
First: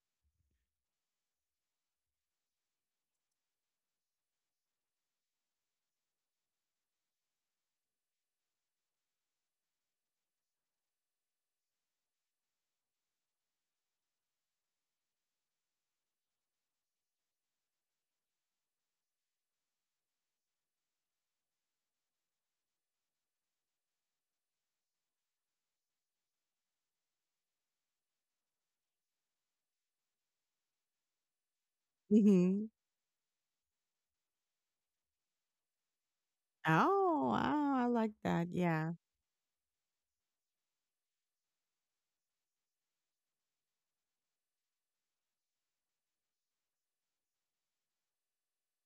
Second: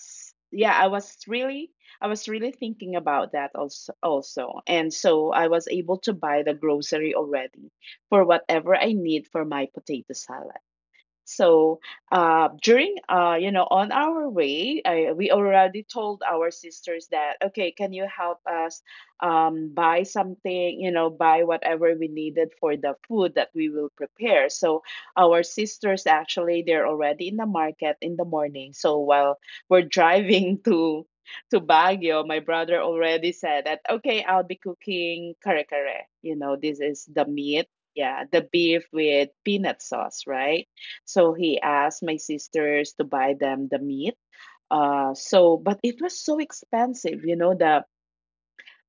Speaker 2: yeah, I was really I was really thinking about that also also. And so I was able to buy the grocery already for whatever I need for my potato salad. So uh, during, uh, you know, on our way, I, we already told our sisters that, okay, can you help us um, buy something, you know, buy whatever we needed for the food that we will prepare. So our sisters actually, they're already in the market in the morning. So while we're driving to to Baguio, my
Speaker 1: Mm-hmm.
Speaker 2: brother already said that, okay, I'll be cooking kare kare. You know, this is the
Speaker 1: Oh,
Speaker 2: meat.
Speaker 1: wow, I like
Speaker 2: Yeah, the
Speaker 1: that.
Speaker 2: beef
Speaker 1: Yeah.
Speaker 2: with peanut sauce, right? So he asked my sisters to buy them the meat. Uh, so, but it was so expensive, you know, the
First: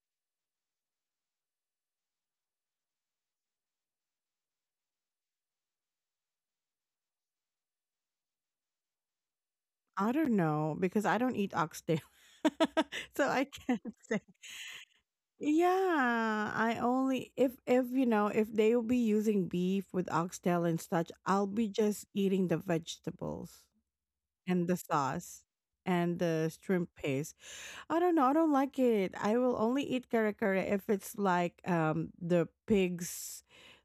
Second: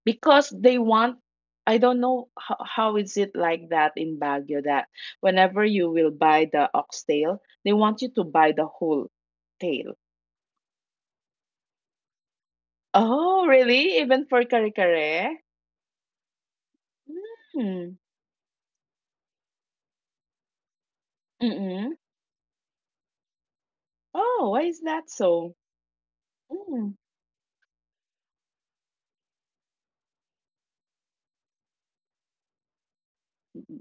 Speaker 2: because they want. I don't know how, how is it like that in Baguio, that whenever you will buy the oxtail, they want you to buy the whole tail.
Speaker 1: I don't know because I don't eat oxtail. So I
Speaker 2: Oh,
Speaker 1: can't
Speaker 2: really?
Speaker 1: say.
Speaker 2: Even for kare kare?
Speaker 1: Yeah, I only, if if
Speaker 2: Mm.
Speaker 1: you know, if they will be using beef with oxtail and such, I'll be
Speaker 2: Mm-mm.
Speaker 1: just eating the vegetables
Speaker 2: Oh, why
Speaker 1: and the
Speaker 2: is that
Speaker 1: sauce
Speaker 2: so?
Speaker 1: and the shrimp
Speaker 2: Mm.
Speaker 1: paste. I don't know. I don't like it. I will only eat kare kare if it's like um the pig's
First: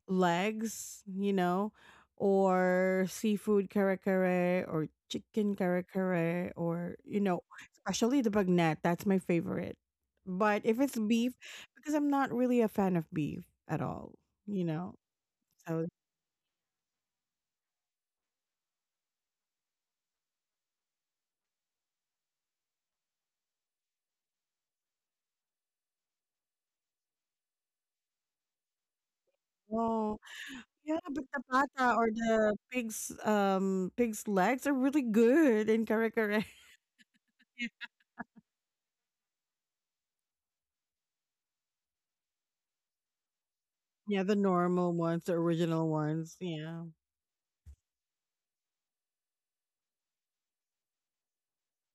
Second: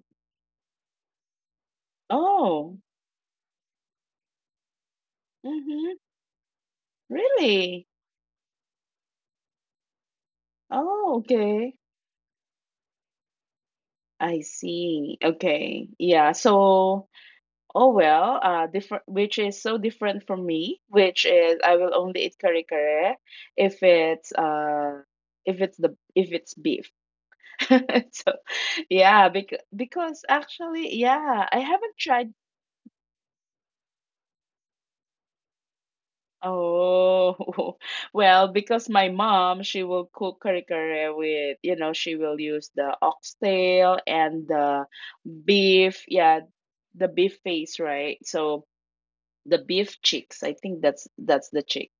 Speaker 1: legs, you know,
Speaker 2: Oh.
Speaker 1: or seafood kare kare or chicken kare
Speaker 2: Mm-hmm.
Speaker 1: kare, or you know,
Speaker 2: Really?
Speaker 1: especially the bagnet. That's my favorite. But if it's
Speaker 2: Oh,
Speaker 1: beef,
Speaker 2: okay.
Speaker 1: because I'm not really a fan of beef at all,
Speaker 2: I
Speaker 1: you know.
Speaker 2: see.
Speaker 1: So
Speaker 2: Okay. Yeah. So, oh well, uh different, which is so different from me, which is I will only eat kare kare if it's uh if it's the if it's beef. So, yeah, because
Speaker 1: no,
Speaker 2: because actually,
Speaker 1: yeah, but the
Speaker 2: yeah, I
Speaker 1: pata
Speaker 2: haven't
Speaker 1: or
Speaker 2: tried.
Speaker 1: the pig's um pig's legs are really good in kare kare.
Speaker 2: Oh, well, because my mom, she will cook kare kare with, you know, she will use the oxtail
Speaker 1: Yeah, the
Speaker 2: and the
Speaker 1: normal ones, the original
Speaker 2: beef, yeah,
Speaker 1: ones. Yeah.
Speaker 2: the beef face, right? So the beef chicks. I think that's that's the chick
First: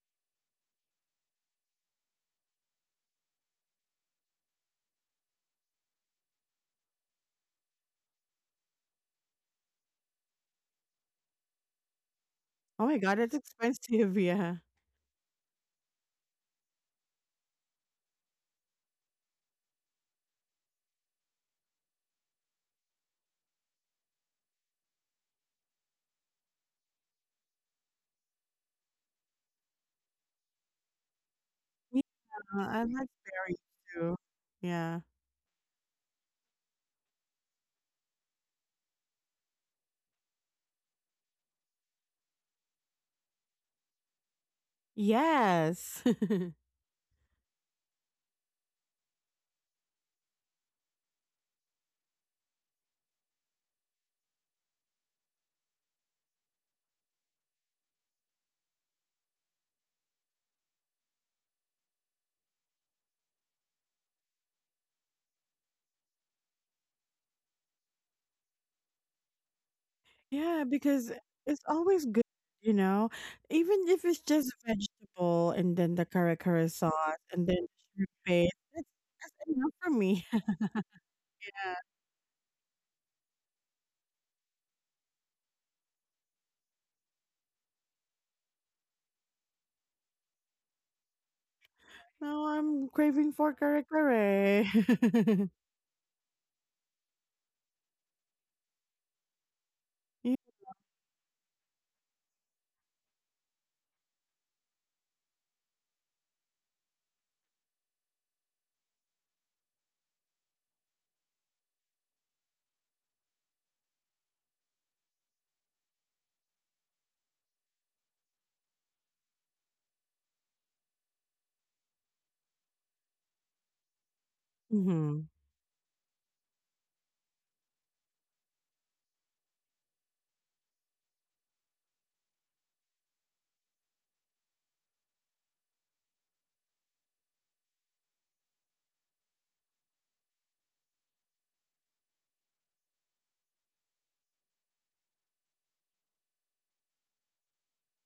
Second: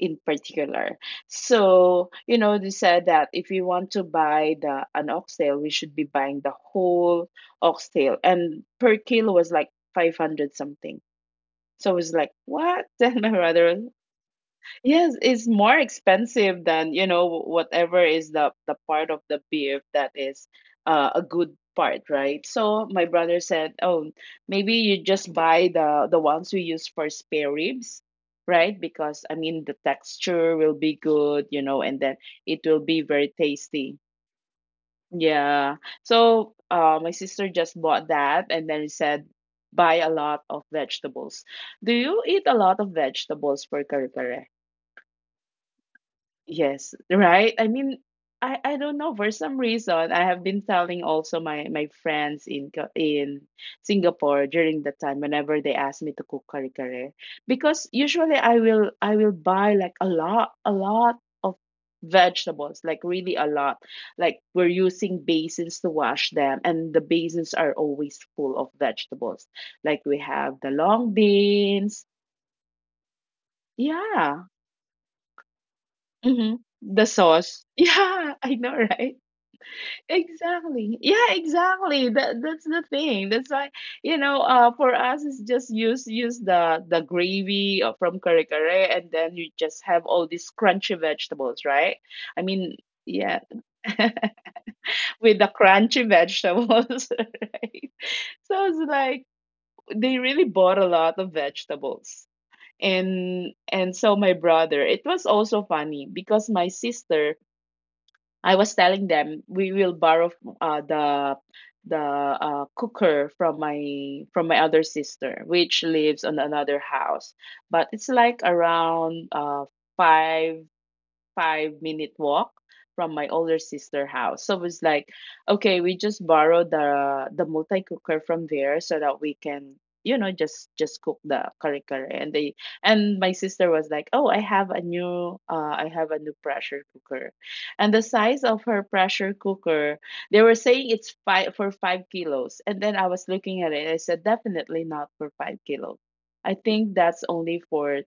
Speaker 2: in particular. So you know, they said that if we want to buy the an oxtail, we should be buying the whole oxtail, and per kilo was like five hundred something. So it was like, what?
Speaker 1: Oh my god,
Speaker 2: And my
Speaker 1: it's
Speaker 2: brother, was,
Speaker 1: expensive. Yeah.
Speaker 2: yes, it's more expensive than, you know, whatever is the the part of the beef that is uh, a good part, right? So my brother said, "Oh, maybe you just buy the the ones we use for spare ribs, right? Because I mean, the texture will be good, you know, and then it
Speaker 1: Yeah,
Speaker 2: will
Speaker 1: I
Speaker 2: be
Speaker 1: like
Speaker 2: very
Speaker 1: berries
Speaker 2: tasty."
Speaker 1: too. Yeah.
Speaker 2: Yeah. So, uh, my sister just bought that and then said, "Buy a lot of vegetables." Do you eat a lot of vegetables for kare kare?
Speaker 1: Yes.
Speaker 2: Yes, right? I mean, I I don't know, for some reason I have been telling also my my friends in Ka- in Singapore, during the time whenever they ask me to cook kare kare, because usually I will I will buy like a lot a lot of vegetables, like really a lot, like we're using basins to wash them, and the basins are always full of vegetables, like we have
Speaker 1: Yeah,
Speaker 2: the
Speaker 1: because
Speaker 2: long
Speaker 1: it's
Speaker 2: beans,
Speaker 1: always good, you know, even if it's
Speaker 2: yeah,
Speaker 1: just vegetable and then the kare
Speaker 2: hmm,
Speaker 1: kare sauce
Speaker 2: the
Speaker 1: and then
Speaker 2: sauce,
Speaker 1: the shrimp
Speaker 2: yeah,
Speaker 1: paste.
Speaker 2: I know,
Speaker 1: That's,
Speaker 2: right?
Speaker 1: that's enough for me.
Speaker 2: Exactly. Yeah, exactly. That that's the thing. That's why, you know, uh for us it's just use use the the gravy uh, from kare kare, and then you just have all these crunchy vegetables, right? I
Speaker 1: Now
Speaker 2: mean,
Speaker 1: I'm craving
Speaker 2: yeah.
Speaker 1: for kare-kare.
Speaker 2: With the crunchy vegetables, right? So it's like they
Speaker 1: Ye
Speaker 2: really bought a lot of vegetables. And and so my brother, it was also funny because my sister, I was telling them we will borrow uh, the the uh, cooker from my from my other sister, which lives on another house. But it's like around uh, five five minute walk from my older sister house. So it was like,
Speaker 1: mhm.
Speaker 2: okay, we just borrowed the the multi cooker from there so that we can, you know, just just cook the curry curry. And they and my sister was like, "Oh, I have a new uh, I have a new pressure cooker," and the size of her pressure cooker, they were saying it's five for five kilos. And then I was looking at it, I said, "Definitely not for five kilos. I think that's only for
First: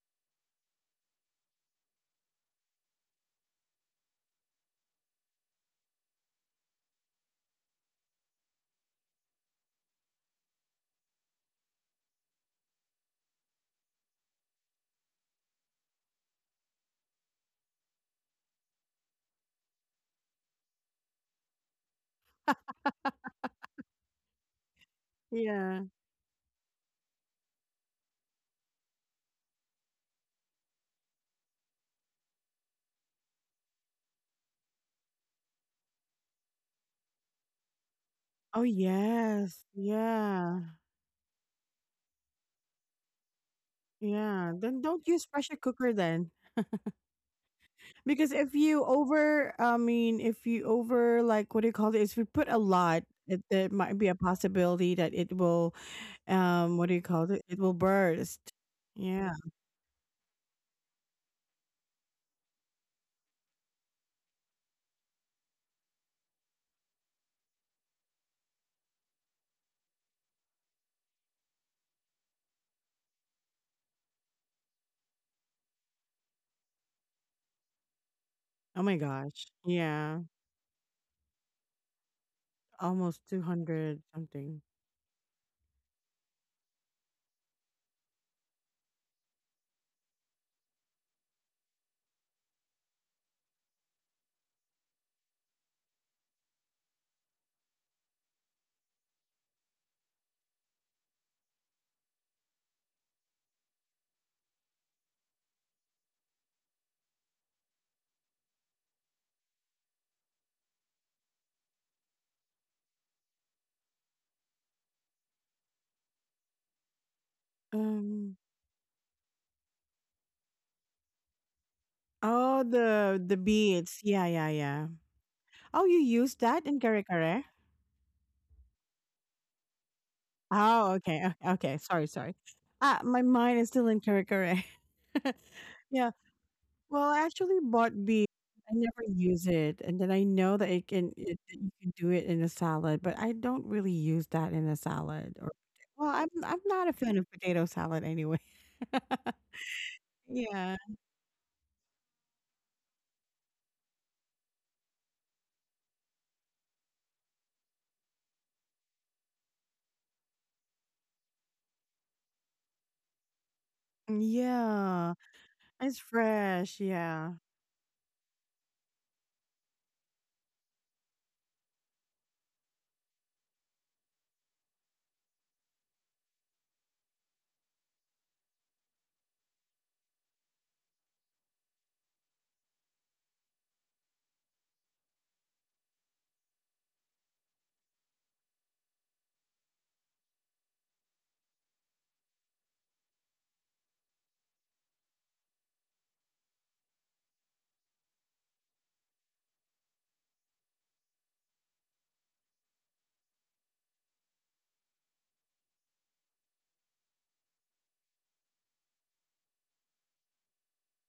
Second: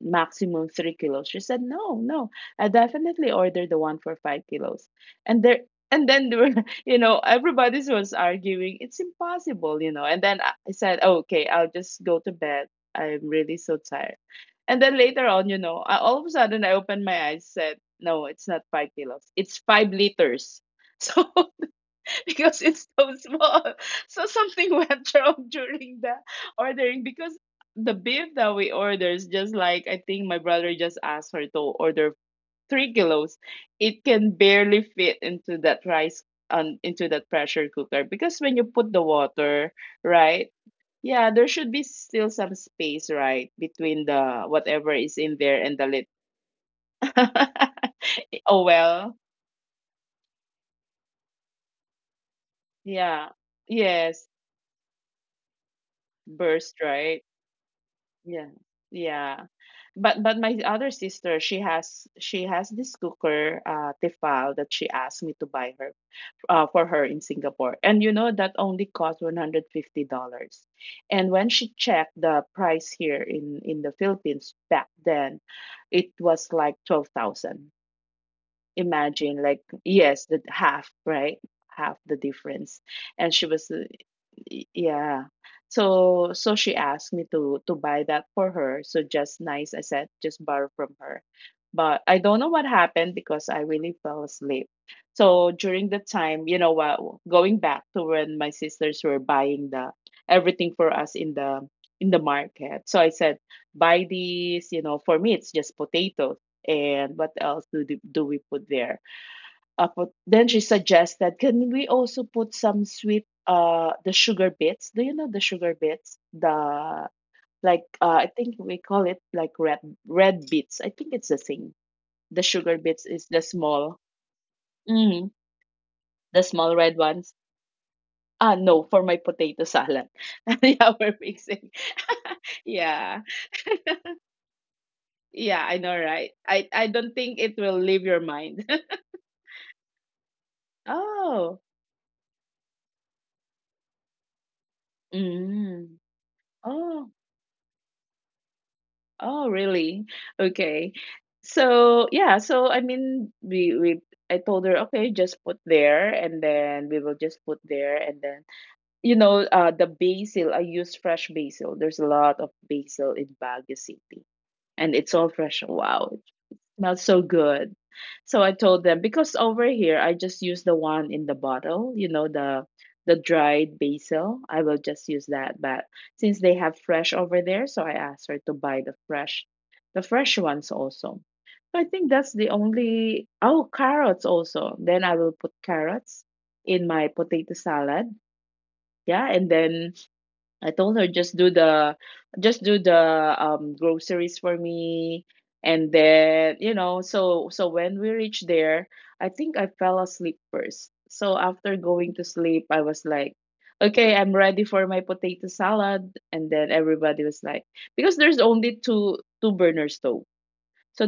Speaker 2: maximum three kilos." She said, "No, no, I definitely ordered the one for five kilos." And there, and then there were, you know, everybody was arguing, "It's impossible, you know." And then I I said, "Okay, I'll just go to bed. I'm really so tired." And then later on, you know, I, all of a sudden I opened my eyes, said, "No, it's not five kilos, it's five liters." So because it's so small. So something went wrong
Speaker 1: Yeah.
Speaker 2: during the ordering, because the beef that we order is just like, I think my brother just asked her to order three kilos. It can barely fit into that rice on into that pressure cooker, because when
Speaker 1: Oh,
Speaker 2: you put the
Speaker 1: yes.
Speaker 2: water, right?
Speaker 1: Yeah.
Speaker 2: Yeah, there should be still some space, right, between the
Speaker 1: Yeah. Then
Speaker 2: whatever
Speaker 1: don't
Speaker 2: is
Speaker 1: use
Speaker 2: in
Speaker 1: pressure
Speaker 2: there and the
Speaker 1: cooker
Speaker 2: lid.
Speaker 1: then. Because if
Speaker 2: Oh
Speaker 1: you
Speaker 2: well.
Speaker 1: over I mean, if you over, like, what do you call this? If you put a lot,
Speaker 2: Yeah.
Speaker 1: it there might be a
Speaker 2: Yes.
Speaker 1: possibility that it will, um,
Speaker 2: Burst,
Speaker 1: what do you
Speaker 2: right?
Speaker 1: call it? It will burst.
Speaker 2: Yeah.
Speaker 1: Yeah.
Speaker 2: Yeah. But but my other sister, she has she has this cooker, uh, Tefal, that she asked me to buy her uh, for her in Singapore. And you know that only cost one hundred fifty dollars. And when she checked the price here in in the Philippines back then, it was like twelve thousand.
Speaker 1: Oh my
Speaker 2: Imagine,
Speaker 1: gosh.
Speaker 2: like,
Speaker 1: Yeah.
Speaker 2: yes, the half, right? Half the difference.
Speaker 1: Almost
Speaker 2: And she was
Speaker 1: two hundred something.
Speaker 2: Y- Yeah. So so she asked me to to buy that for her. So just nice, I said, just borrow from her. But I don't know what happened because I really fell asleep. So during the time, you know what, going back to when my sisters were buying the everything for us in the in the market. So I said, buy these, you know, for me it's just potatoes. And what else do do do we put there? Uh, put, then she suggested, "Can we also put some sweet, uh, the sugar bits? Do you know the sugar bits? The like, uh, I
Speaker 1: Um,
Speaker 2: think we call it like red red bits. I think it's the same." The
Speaker 1: oh,
Speaker 2: sugar bits
Speaker 1: the
Speaker 2: is
Speaker 1: the
Speaker 2: the
Speaker 1: beads.
Speaker 2: small,
Speaker 1: Yeah, yeah, yeah.
Speaker 2: mm,
Speaker 1: Oh, you use
Speaker 2: the
Speaker 1: that in
Speaker 2: small
Speaker 1: kare
Speaker 2: red ones.
Speaker 1: kare?
Speaker 2: Ah, no, for my potato salad.
Speaker 1: Oh,
Speaker 2: Yeah, we're
Speaker 1: okay, okay,
Speaker 2: mixing.
Speaker 1: okay. Sorry, sorry. Ah, my
Speaker 2: Yeah,
Speaker 1: mind is still in kare kare.
Speaker 2: yeah, I know,
Speaker 1: Yeah.
Speaker 2: right? I I
Speaker 1: Well,
Speaker 2: don't
Speaker 1: I
Speaker 2: think
Speaker 1: actually
Speaker 2: it will
Speaker 1: bought
Speaker 2: leave
Speaker 1: beef.
Speaker 2: your mind.
Speaker 1: I never use it, and then I know that it can it, that
Speaker 2: Oh,
Speaker 1: you can do it in a salad, but I don't really use that in a salad. Or
Speaker 2: mm.
Speaker 1: well, I'm I'm not a fan
Speaker 2: Oh.
Speaker 1: of potato salad anyway.
Speaker 2: Oh, really?
Speaker 1: Yeah,
Speaker 2: Okay. So yeah, so I mean, we we I told her, okay, just put there, and then we will just put there, and then, you know, uh, the basil, I use fresh basil. There's a lot of basil in Baguio City, and
Speaker 1: yeah,
Speaker 2: it's all fresh.
Speaker 1: it's
Speaker 2: Wow, it
Speaker 1: fresh.
Speaker 2: smells so
Speaker 1: Yeah.
Speaker 2: good. So I told them, because over here I just use the one in the bottle, you know, the the dried basil. I will just use that. But since they have fresh over there, so I asked her to buy the fresh, the fresh ones also. So I think that's the only. Oh, carrots also. Then I will put carrots in my potato salad, yeah, and then I told her just do the just do the um groceries for me. And then, you know, so so when we reached there, I think I fell asleep first. So after going to sleep, I was like, okay, I'm ready for my potato salad. And then everybody was like, because there's only two two burner stove. So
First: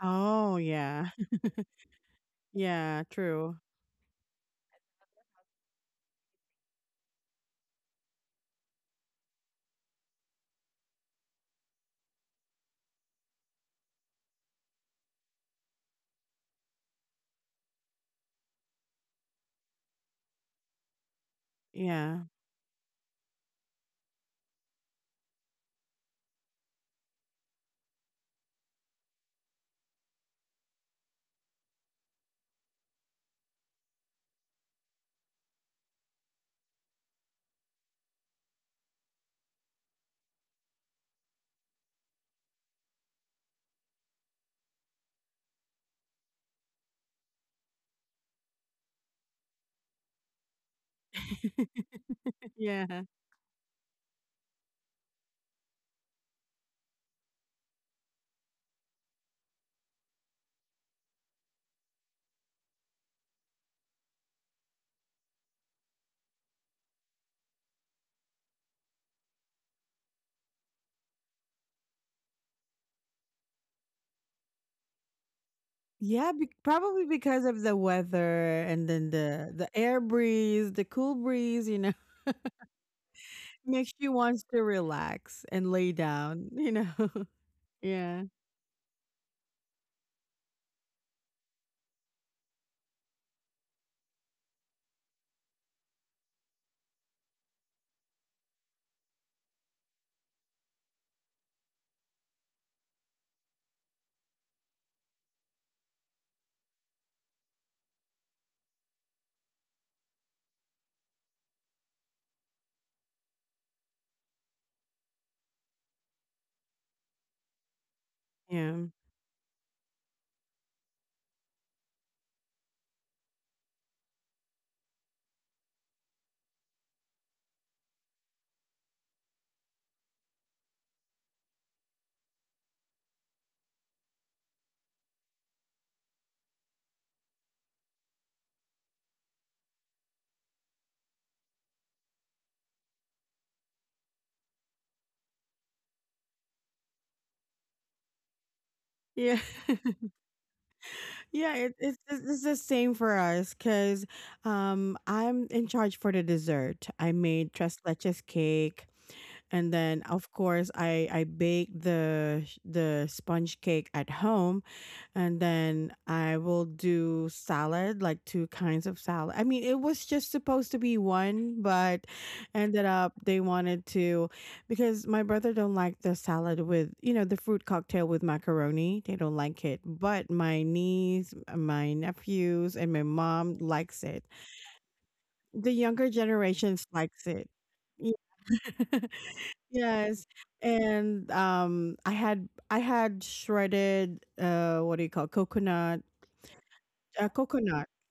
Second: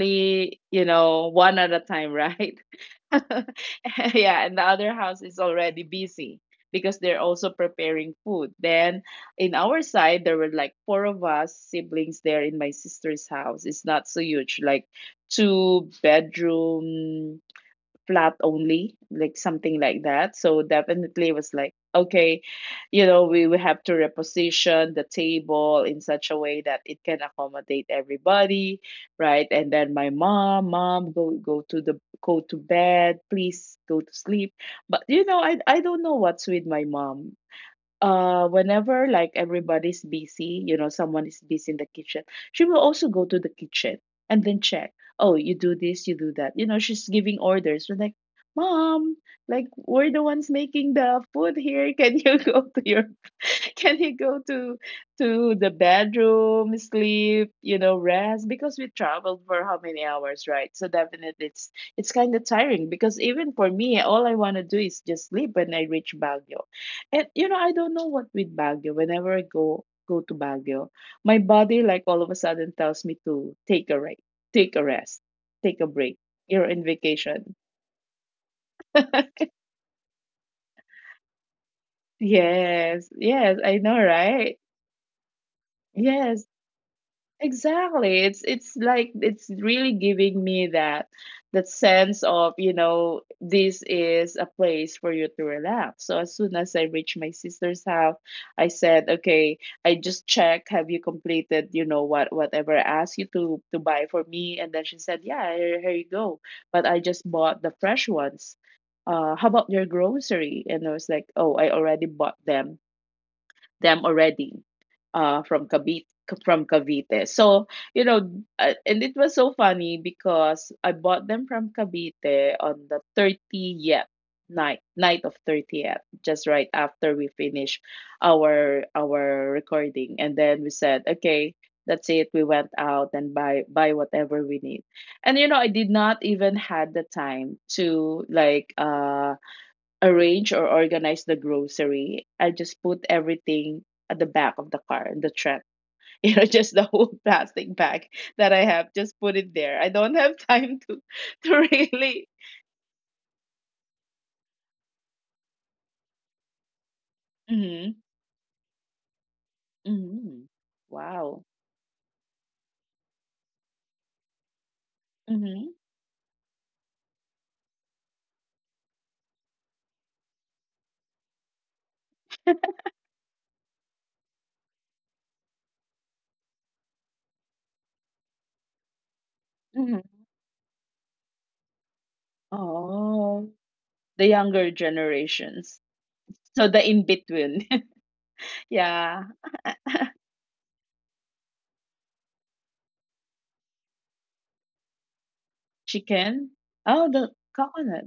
Speaker 1: Oh,
Speaker 2: you
Speaker 1: yeah,
Speaker 2: know, one at a time, right?
Speaker 1: yeah. True.
Speaker 2: Yeah, and the other house is already busy because they're also preparing food. Then in our side, there were like four of us siblings there in my sister's house. It's not so huge, like two bedroom flat only, like something like that. So definitely it was like,
Speaker 1: Yeah,
Speaker 2: okay, you know, we, we have to reposition the table in such a way that it can accommodate everybody, right? And then my mom mom, go go to the go to bed, please go to sleep. But you know, i i don't know what's with my mom. Uh whenever, like, everybody's busy, you know, someone is busy in the kitchen, she will also go to the kitchen and then check, "Oh, you do this, you do that." You know, she's giving orders. We're like, "Mom, like, we're the ones making the food here. Can you go to
Speaker 1: yeah.
Speaker 2: your can you go to to the bedroom, sleep, you know, rest? Because we traveled for how many hours, right?" So definitely it's it's kind of tiring, because even for me, all I want to do is just sleep when I reach Baguio. And you know, I don't know what with Baguio. Whenever I go go to Baguio, my body, like, all of a sudden tells me to take a rest, take a rest, take a break.
Speaker 1: Yeah, be-
Speaker 2: You're in
Speaker 1: probably because
Speaker 2: vacation.
Speaker 1: of the weather and then the the air breeze, the cool breeze, you know,
Speaker 2: Yes, yes, I
Speaker 1: makes
Speaker 2: know,
Speaker 1: you want
Speaker 2: right?
Speaker 1: to relax and lay
Speaker 2: Yes.
Speaker 1: down, you know.
Speaker 2: Exactly.
Speaker 1: Yeah.
Speaker 2: It's it's like it's really giving me that that sense of, you know, this is a place for you to relax. So as soon as I reached my sister's house, I said, "Okay, I just checked. Have you completed, you know, what whatever I asked you to to buy for me?" And then she said, "Yeah, here, here you go. But I just bought the fresh ones. Uh, how about your grocery?" And I was like, "Oh, I already bought them." Them already, uh, from Cavite. From Cavite, so, you know, uh,
Speaker 1: Yeah.
Speaker 2: and it was so funny because I bought them from Cavite on the thirtieth, night, night of thirtieth, just right after we finished our our recording, and then we said, okay, that's it. We went out and buy buy whatever we need, and you know, I did not even had the time to, like, uh, arrange or organize the grocery. I just put everything at the back of the car, in the trunk. You know, just the whole plastic bag that I have, just put
Speaker 1: Yeah.
Speaker 2: it there. I don't have time to to
Speaker 1: Yeah, it, it's
Speaker 2: really.
Speaker 1: it's it's the same for us cuz um I'm in charge for the dessert. I made tres
Speaker 2: Mhm.
Speaker 1: leches cake, and then of
Speaker 2: Mhm.
Speaker 1: course I I
Speaker 2: Wow.
Speaker 1: baked the sh- the sponge cake at home, and
Speaker 2: Mhm.
Speaker 1: then I will do salad, like two kinds of salad. I mean, it was just supposed to be one, but ended up they wanted to, because my brother don't like the salad with, you know, the fruit cocktail with macaroni. They don't like it,
Speaker 2: Mhm.
Speaker 1: but my niece, uh, my nephews, and my
Speaker 2: Oh,
Speaker 1: mom likes
Speaker 2: the
Speaker 1: it.
Speaker 2: younger
Speaker 1: The
Speaker 2: generations.
Speaker 1: younger
Speaker 2: So the
Speaker 1: generations
Speaker 2: in
Speaker 1: likes it.
Speaker 2: between.
Speaker 1: Yeah.
Speaker 2: Yeah,
Speaker 1: Yes. And um I had I had shredded uh what do you call, coconut,
Speaker 2: chicken. Oh,
Speaker 1: uh,
Speaker 2: the
Speaker 1: coconut.
Speaker 2: coconut.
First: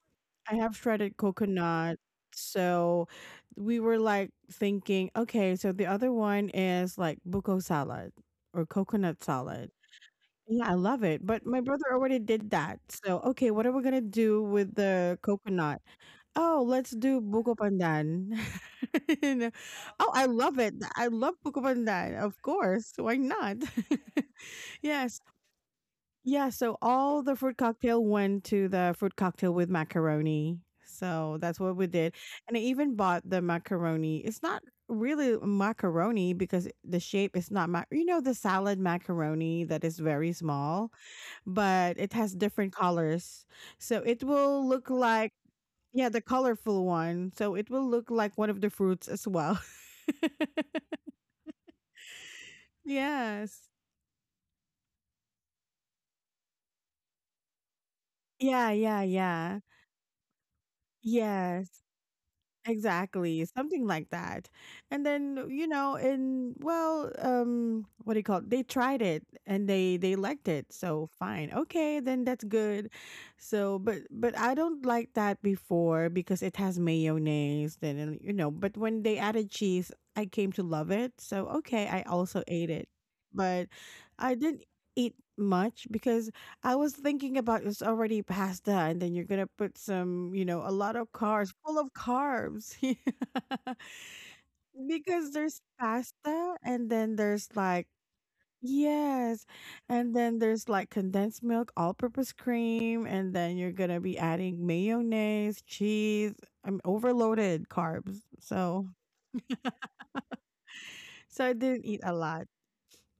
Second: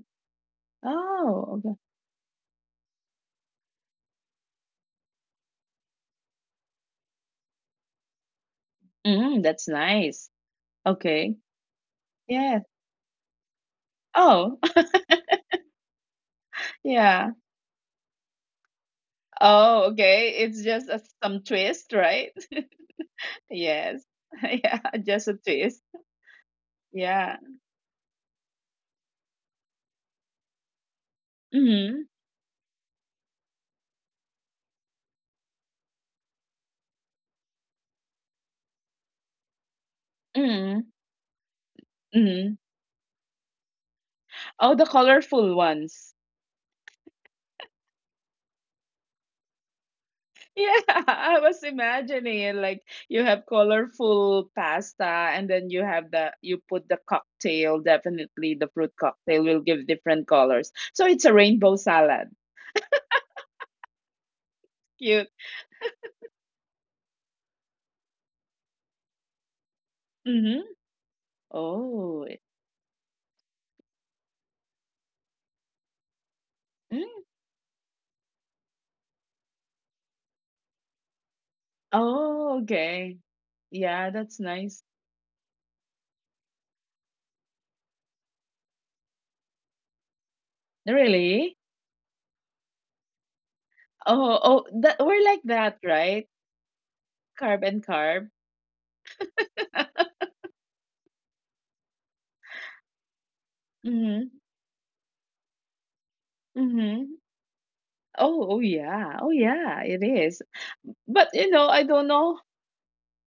Speaker 1: I have shredded
Speaker 2: Oh, okay.
Speaker 1: coconut. So we were like thinking, okay, so the other one is like buko salad or coconut
Speaker 2: Mm, that's
Speaker 1: salad.
Speaker 2: nice.
Speaker 1: Yeah, I love it.
Speaker 2: Okay.
Speaker 1: But my brother already did
Speaker 2: Yeah.
Speaker 1: that. So, okay, what are we going to do
Speaker 2: Oh,
Speaker 1: with the coconut? Oh, let's do
Speaker 2: yeah.
Speaker 1: buko pandan. You know,
Speaker 2: Oh,
Speaker 1: oh, I
Speaker 2: okay.
Speaker 1: love
Speaker 2: It's
Speaker 1: it.
Speaker 2: just a,
Speaker 1: I love
Speaker 2: some
Speaker 1: buko
Speaker 2: twist,
Speaker 1: pandan.
Speaker 2: right?
Speaker 1: Of course. Why not?
Speaker 2: Yes. Yeah,
Speaker 1: Yes.
Speaker 2: just a twist.
Speaker 1: Yeah, so all the
Speaker 2: Yeah.
Speaker 1: fruit cocktail went to the fruit cocktail with macaroni. So that's what we
Speaker 2: Mm-hmm.
Speaker 1: did. And I even bought the macaroni. It's not really macaroni because the shape is not mac. You know, the salad macaroni that is very
Speaker 2: Mm-hmm.
Speaker 1: small, but it has
Speaker 2: Mm-hmm.
Speaker 1: different colors. So it will
Speaker 2: Oh, the
Speaker 1: look like,
Speaker 2: colorful
Speaker 1: yeah,
Speaker 2: ones.
Speaker 1: the colorful one. So it will look like one of the fruits as well.
Speaker 2: Yeah, I was imagining it like you have
Speaker 1: Yes.
Speaker 2: colorful pasta, and then you have the you put the cocktail, definitely the
Speaker 1: Yeah,
Speaker 2: fruit
Speaker 1: yeah,
Speaker 2: cocktail will
Speaker 1: yeah.
Speaker 2: give different colors. So it's a
Speaker 1: Yes.
Speaker 2: rainbow salad.
Speaker 1: Exactly, something like that. And
Speaker 2: Cute.
Speaker 1: then, you know, and well, um, what do you call it? They tried it and they they liked
Speaker 2: Mm-hmm.
Speaker 1: it. So fine. Okay,
Speaker 2: Oh.
Speaker 1: then
Speaker 2: It-
Speaker 1: that's good. So, but but I don't like that before because it has
Speaker 2: Mm.
Speaker 1: mayonnaise then, and, you know, but when they added cheese, I came to love it. So, okay, I also
Speaker 2: Oh,
Speaker 1: ate it.
Speaker 2: okay.
Speaker 1: But
Speaker 2: Yeah, that's
Speaker 1: I didn't
Speaker 2: nice.
Speaker 1: eat much because I was thinking about, it's already pasta, and then you're gonna put some, you know, a lot of
Speaker 2: Really?
Speaker 1: carbs, full of carbs, yeah.
Speaker 2: Oh, oh, that we're
Speaker 1: Because
Speaker 2: like
Speaker 1: there's
Speaker 2: that, right?
Speaker 1: pasta, and then there's
Speaker 2: Carb and
Speaker 1: like,
Speaker 2: carb.
Speaker 1: yes, and then there's like condensed milk, all-purpose cream, and then you're gonna be
Speaker 2: Mm-hmm.
Speaker 1: adding mayonnaise, cheese. I'm
Speaker 2: Mm-hmm.
Speaker 1: overloaded carbs,
Speaker 2: Oh, oh
Speaker 1: so
Speaker 2: yeah. Oh yeah, it is. But you
Speaker 1: so I
Speaker 2: know, I
Speaker 1: didn't
Speaker 2: don't
Speaker 1: eat a
Speaker 2: know.
Speaker 1: lot.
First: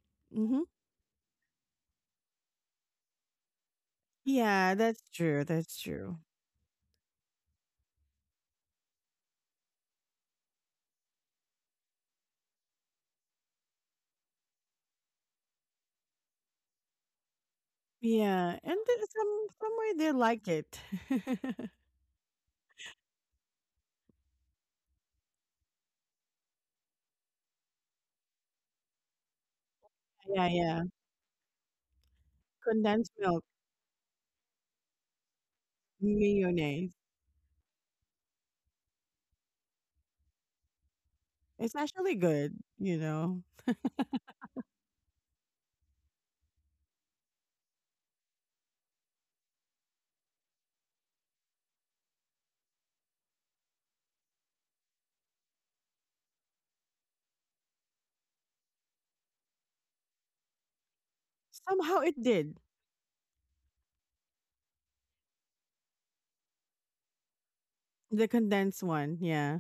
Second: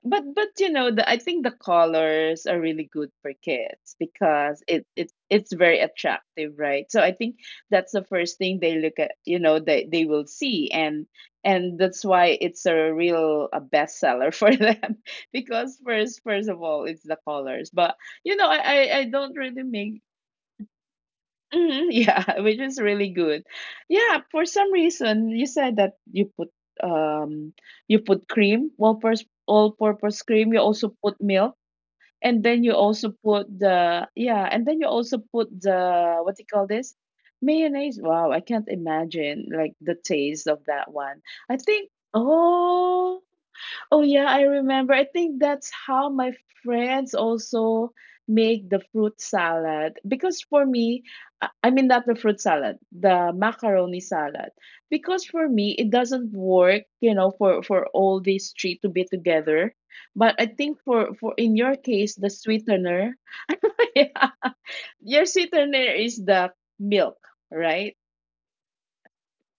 Speaker 2: but but
Speaker 1: Hmm.
Speaker 2: you know, the I think the colors are really good for kids, because
Speaker 1: Yeah,
Speaker 2: it
Speaker 1: that's
Speaker 2: it
Speaker 1: true.
Speaker 2: it's
Speaker 1: That's
Speaker 2: very
Speaker 1: true.
Speaker 2: attractive, right? So I think that's the first thing they look at, you know, they they will see, and and that's why it's a real a bestseller for them, because first first of all it's the colors. But you know,
Speaker 1: Yeah,
Speaker 2: I
Speaker 1: and
Speaker 2: I,
Speaker 1: th-
Speaker 2: I don't
Speaker 1: some
Speaker 2: really
Speaker 1: somewhere
Speaker 2: make
Speaker 1: they like it.
Speaker 2: Mhm, yeah, which is really good. Yeah, for some reason you said that you put um you put cream, all purpose all purpose
Speaker 1: Yeah,
Speaker 2: cream, you
Speaker 1: yeah.
Speaker 2: also put milk, and then you
Speaker 1: Condensed
Speaker 2: also
Speaker 1: milk,
Speaker 2: put the yeah, and then you also put the, what do you call
Speaker 1: mayonnaise.
Speaker 2: this? Mayonnaise. Wow, I can't imagine, like, the taste of that one. I
Speaker 1: It's
Speaker 2: think
Speaker 1: actually good, you
Speaker 2: oh
Speaker 1: know.
Speaker 2: Oh yeah, I remember. I think that's how my friends also make the fruit salad. Because for me, I I mean not the fruit salad, the macaroni salad. Because for me, it doesn't work, you know, for for all these three to be together. But I think for for in your
Speaker 1: Somehow
Speaker 2: case,
Speaker 1: it
Speaker 2: the
Speaker 1: did.
Speaker 2: sweetener, yeah, your sweetener is the milk, right?
Speaker 1: The condensed one, yeah.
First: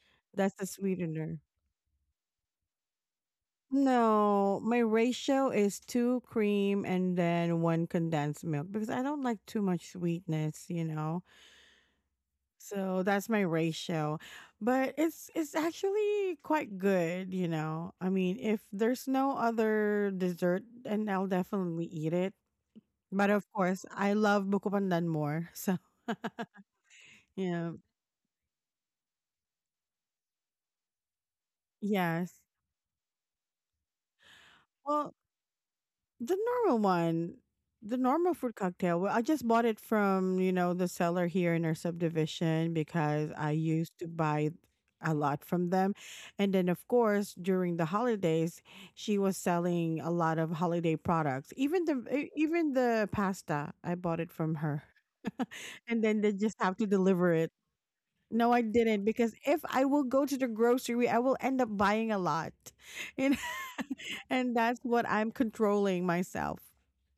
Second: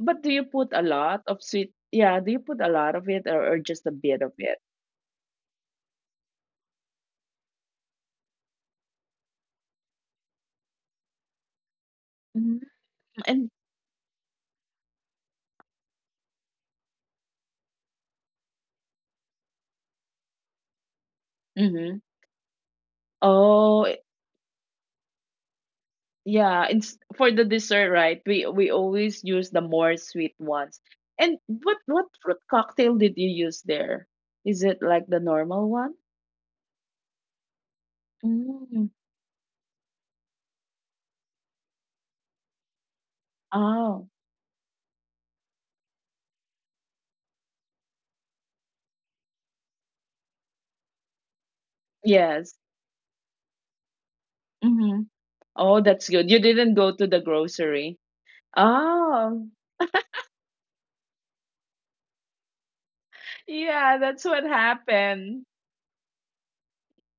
Speaker 2: But do you
Speaker 1: That's the
Speaker 2: put a lot
Speaker 1: sweetener.
Speaker 2: of sweet? Yeah, do you put a lot of it, or, or just a bit of it?
Speaker 1: No, my ratio is two cream and then one condensed milk because I don't like too much sweetness, you know.
Speaker 2: Mhm.
Speaker 1: So that's my
Speaker 2: And
Speaker 1: ratio. But it's it's actually quite good, you know. I mean, if there's no other dessert, then I'll definitely
Speaker 2: Mm-hmm.
Speaker 1: eat it. But of
Speaker 2: Oh,
Speaker 1: course,
Speaker 2: I-
Speaker 1: I love buko pandan more. So,
Speaker 2: yeah. It's for the
Speaker 1: yeah.
Speaker 2: dessert, right? We we always use the more sweet ones. And what what fruit
Speaker 1: Yes.
Speaker 2: cocktail did you use there? Is it like
Speaker 1: Well,
Speaker 2: the normal one?
Speaker 1: the normal one, the normal fruit
Speaker 2: Mm.
Speaker 1: cocktail. Well, I just bought it from, you know, the seller here in our subdivision because I used to
Speaker 2: Oh,
Speaker 1: buy a lot from them. And then of course, during the holidays, she was selling a lot of holiday products. Even the e-
Speaker 2: yes.
Speaker 1: even the pasta, I bought it from her.
Speaker 2: Mm-hmm. Oh,
Speaker 1: And
Speaker 2: that's
Speaker 1: then
Speaker 2: good.
Speaker 1: they
Speaker 2: You
Speaker 1: just
Speaker 2: didn't
Speaker 1: have to
Speaker 2: go to the
Speaker 1: deliver it.
Speaker 2: grocery.
Speaker 1: No, I didn't because
Speaker 2: Oh,
Speaker 1: if I will go to the grocery, I will end up buying a lot. You know?
Speaker 2: yeah. That's what
Speaker 1: And that's what I'm
Speaker 2: happened.
Speaker 1: controlling myself,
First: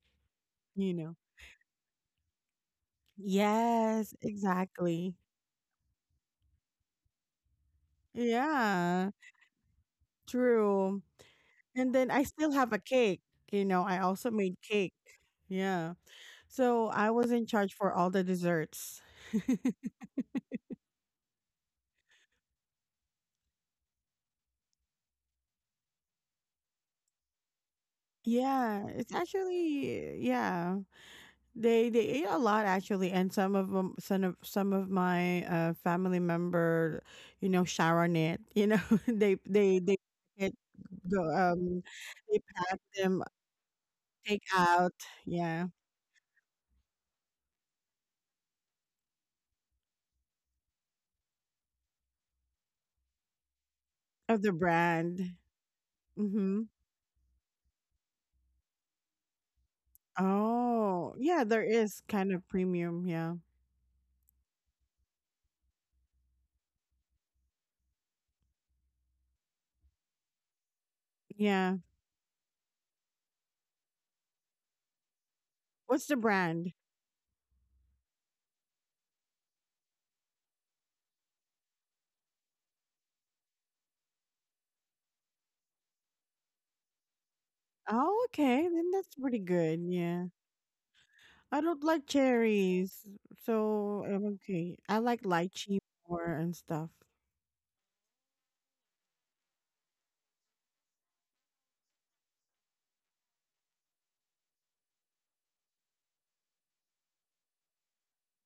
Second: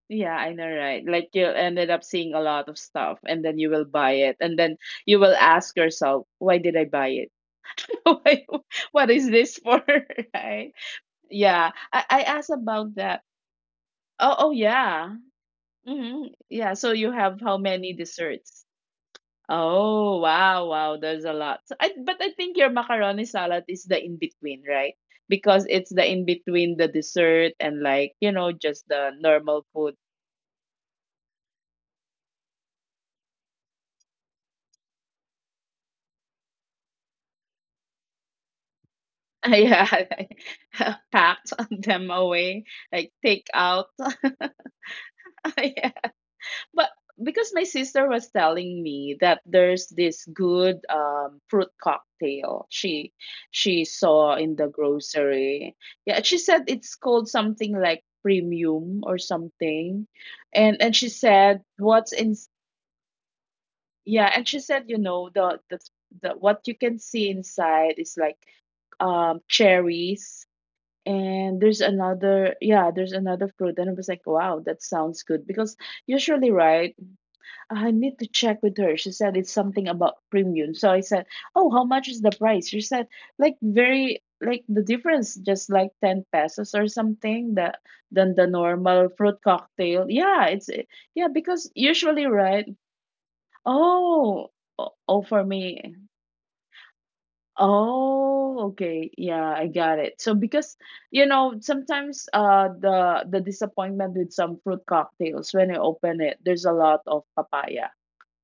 Speaker 2: Yeah, I know,
Speaker 1: you
Speaker 2: right?
Speaker 1: know.
Speaker 2: Like you ended up seeing a lot of stuff, and then you will
Speaker 1: Yes,
Speaker 2: buy it, and then
Speaker 1: exactly.
Speaker 2: you will ask yourself, "Why did I buy it? Why- what
Speaker 1: Yeah,
Speaker 2: is this for?" Right?
Speaker 1: true.
Speaker 2: Yeah.
Speaker 1: And
Speaker 2: I,
Speaker 1: then
Speaker 2: I
Speaker 1: I
Speaker 2: asked
Speaker 1: still have a
Speaker 2: about
Speaker 1: cake,
Speaker 2: that.
Speaker 1: you know. I also
Speaker 2: Oh, oh
Speaker 1: made cake.
Speaker 2: yeah.
Speaker 1: Yeah.
Speaker 2: Hmm. Yeah.
Speaker 1: So
Speaker 2: So
Speaker 1: I
Speaker 2: you
Speaker 1: was
Speaker 2: have
Speaker 1: in
Speaker 2: how
Speaker 1: charge
Speaker 2: many
Speaker 1: for all the
Speaker 2: desserts?
Speaker 1: desserts.
Speaker 2: Oh, wow, wow. There's a lot. So I, but I think your macaroni salad is the in between, right? Because it's the in between the dessert and like, you know, just
Speaker 1: Yeah,
Speaker 2: the
Speaker 1: it's
Speaker 2: normal food.
Speaker 1: actually yeah. They they ate a lot actually, and some of them, some of some of my uh, family member, you know, Sharon it. You know, they they
Speaker 2: Yeah,
Speaker 1: they it go
Speaker 2: packed
Speaker 1: um
Speaker 2: them
Speaker 1: they
Speaker 2: away,
Speaker 1: pack
Speaker 2: like
Speaker 1: them
Speaker 2: take out.
Speaker 1: take out. Yeah,
Speaker 2: But because my sister was telling me that there's this good um, fruit cocktail she she
Speaker 1: of
Speaker 2: saw
Speaker 1: the
Speaker 2: in the
Speaker 1: brand.
Speaker 2: grocery. Yeah, she
Speaker 1: Mm-hmm.
Speaker 2: said it's called something like premium or something. And and
Speaker 1: Oh
Speaker 2: she
Speaker 1: yeah, there
Speaker 2: said
Speaker 1: is
Speaker 2: what's
Speaker 1: kind
Speaker 2: in,
Speaker 1: of premium. Yeah,
Speaker 2: yeah, and she said, you know, the the, the what you can see inside is like um cherries and
Speaker 1: yeah.
Speaker 2: there's another, yeah, there's another fruit, and I was like, wow, that sounds good because
Speaker 1: What's the
Speaker 2: usually,
Speaker 1: brand?
Speaker 2: right? I need to check with her. She said it's something about premium. So I said, oh, how much is the price? She said, like very like the difference, just like ten pesos or something that
Speaker 1: Oh,
Speaker 2: than the
Speaker 1: okay, then that's
Speaker 2: normal
Speaker 1: pretty
Speaker 2: fruit
Speaker 1: good.
Speaker 2: cocktail.
Speaker 1: Yeah,
Speaker 2: Yeah, it's, yeah,
Speaker 1: I
Speaker 2: because
Speaker 1: don't like
Speaker 2: usually, right.
Speaker 1: cherries, so I'm
Speaker 2: Oh,
Speaker 1: okay.
Speaker 2: o-
Speaker 1: I like
Speaker 2: oh, for
Speaker 1: lychee
Speaker 2: me.
Speaker 1: more and stuff.
Speaker 2: Oh, okay. Yeah, I got it. So because you know, sometimes uh the the disappointment with some fruit cocktails, when I open it, there's a lot of papaya,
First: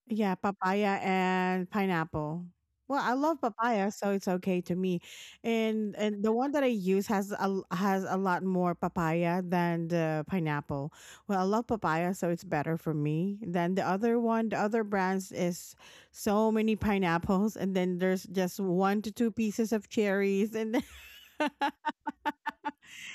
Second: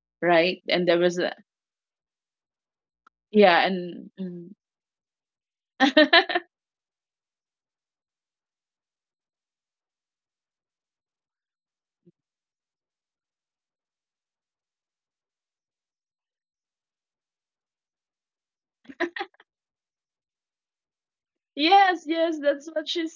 Speaker 1: Yeah,
Speaker 2: right? And there
Speaker 1: papaya
Speaker 2: was a,
Speaker 1: and pineapple. Well, I love
Speaker 2: yeah,
Speaker 1: papaya,
Speaker 2: and
Speaker 1: so it's okay to me. And and the
Speaker 2: mm.
Speaker 1: one that I use has a l- has a lot more papaya than the pineapple. Well, I love papaya, so it's better for me than the other one. The other brands is so many pineapples, and then there's just one to two pieces of cherries, and
Speaker 2: Yes, yes, that's what she's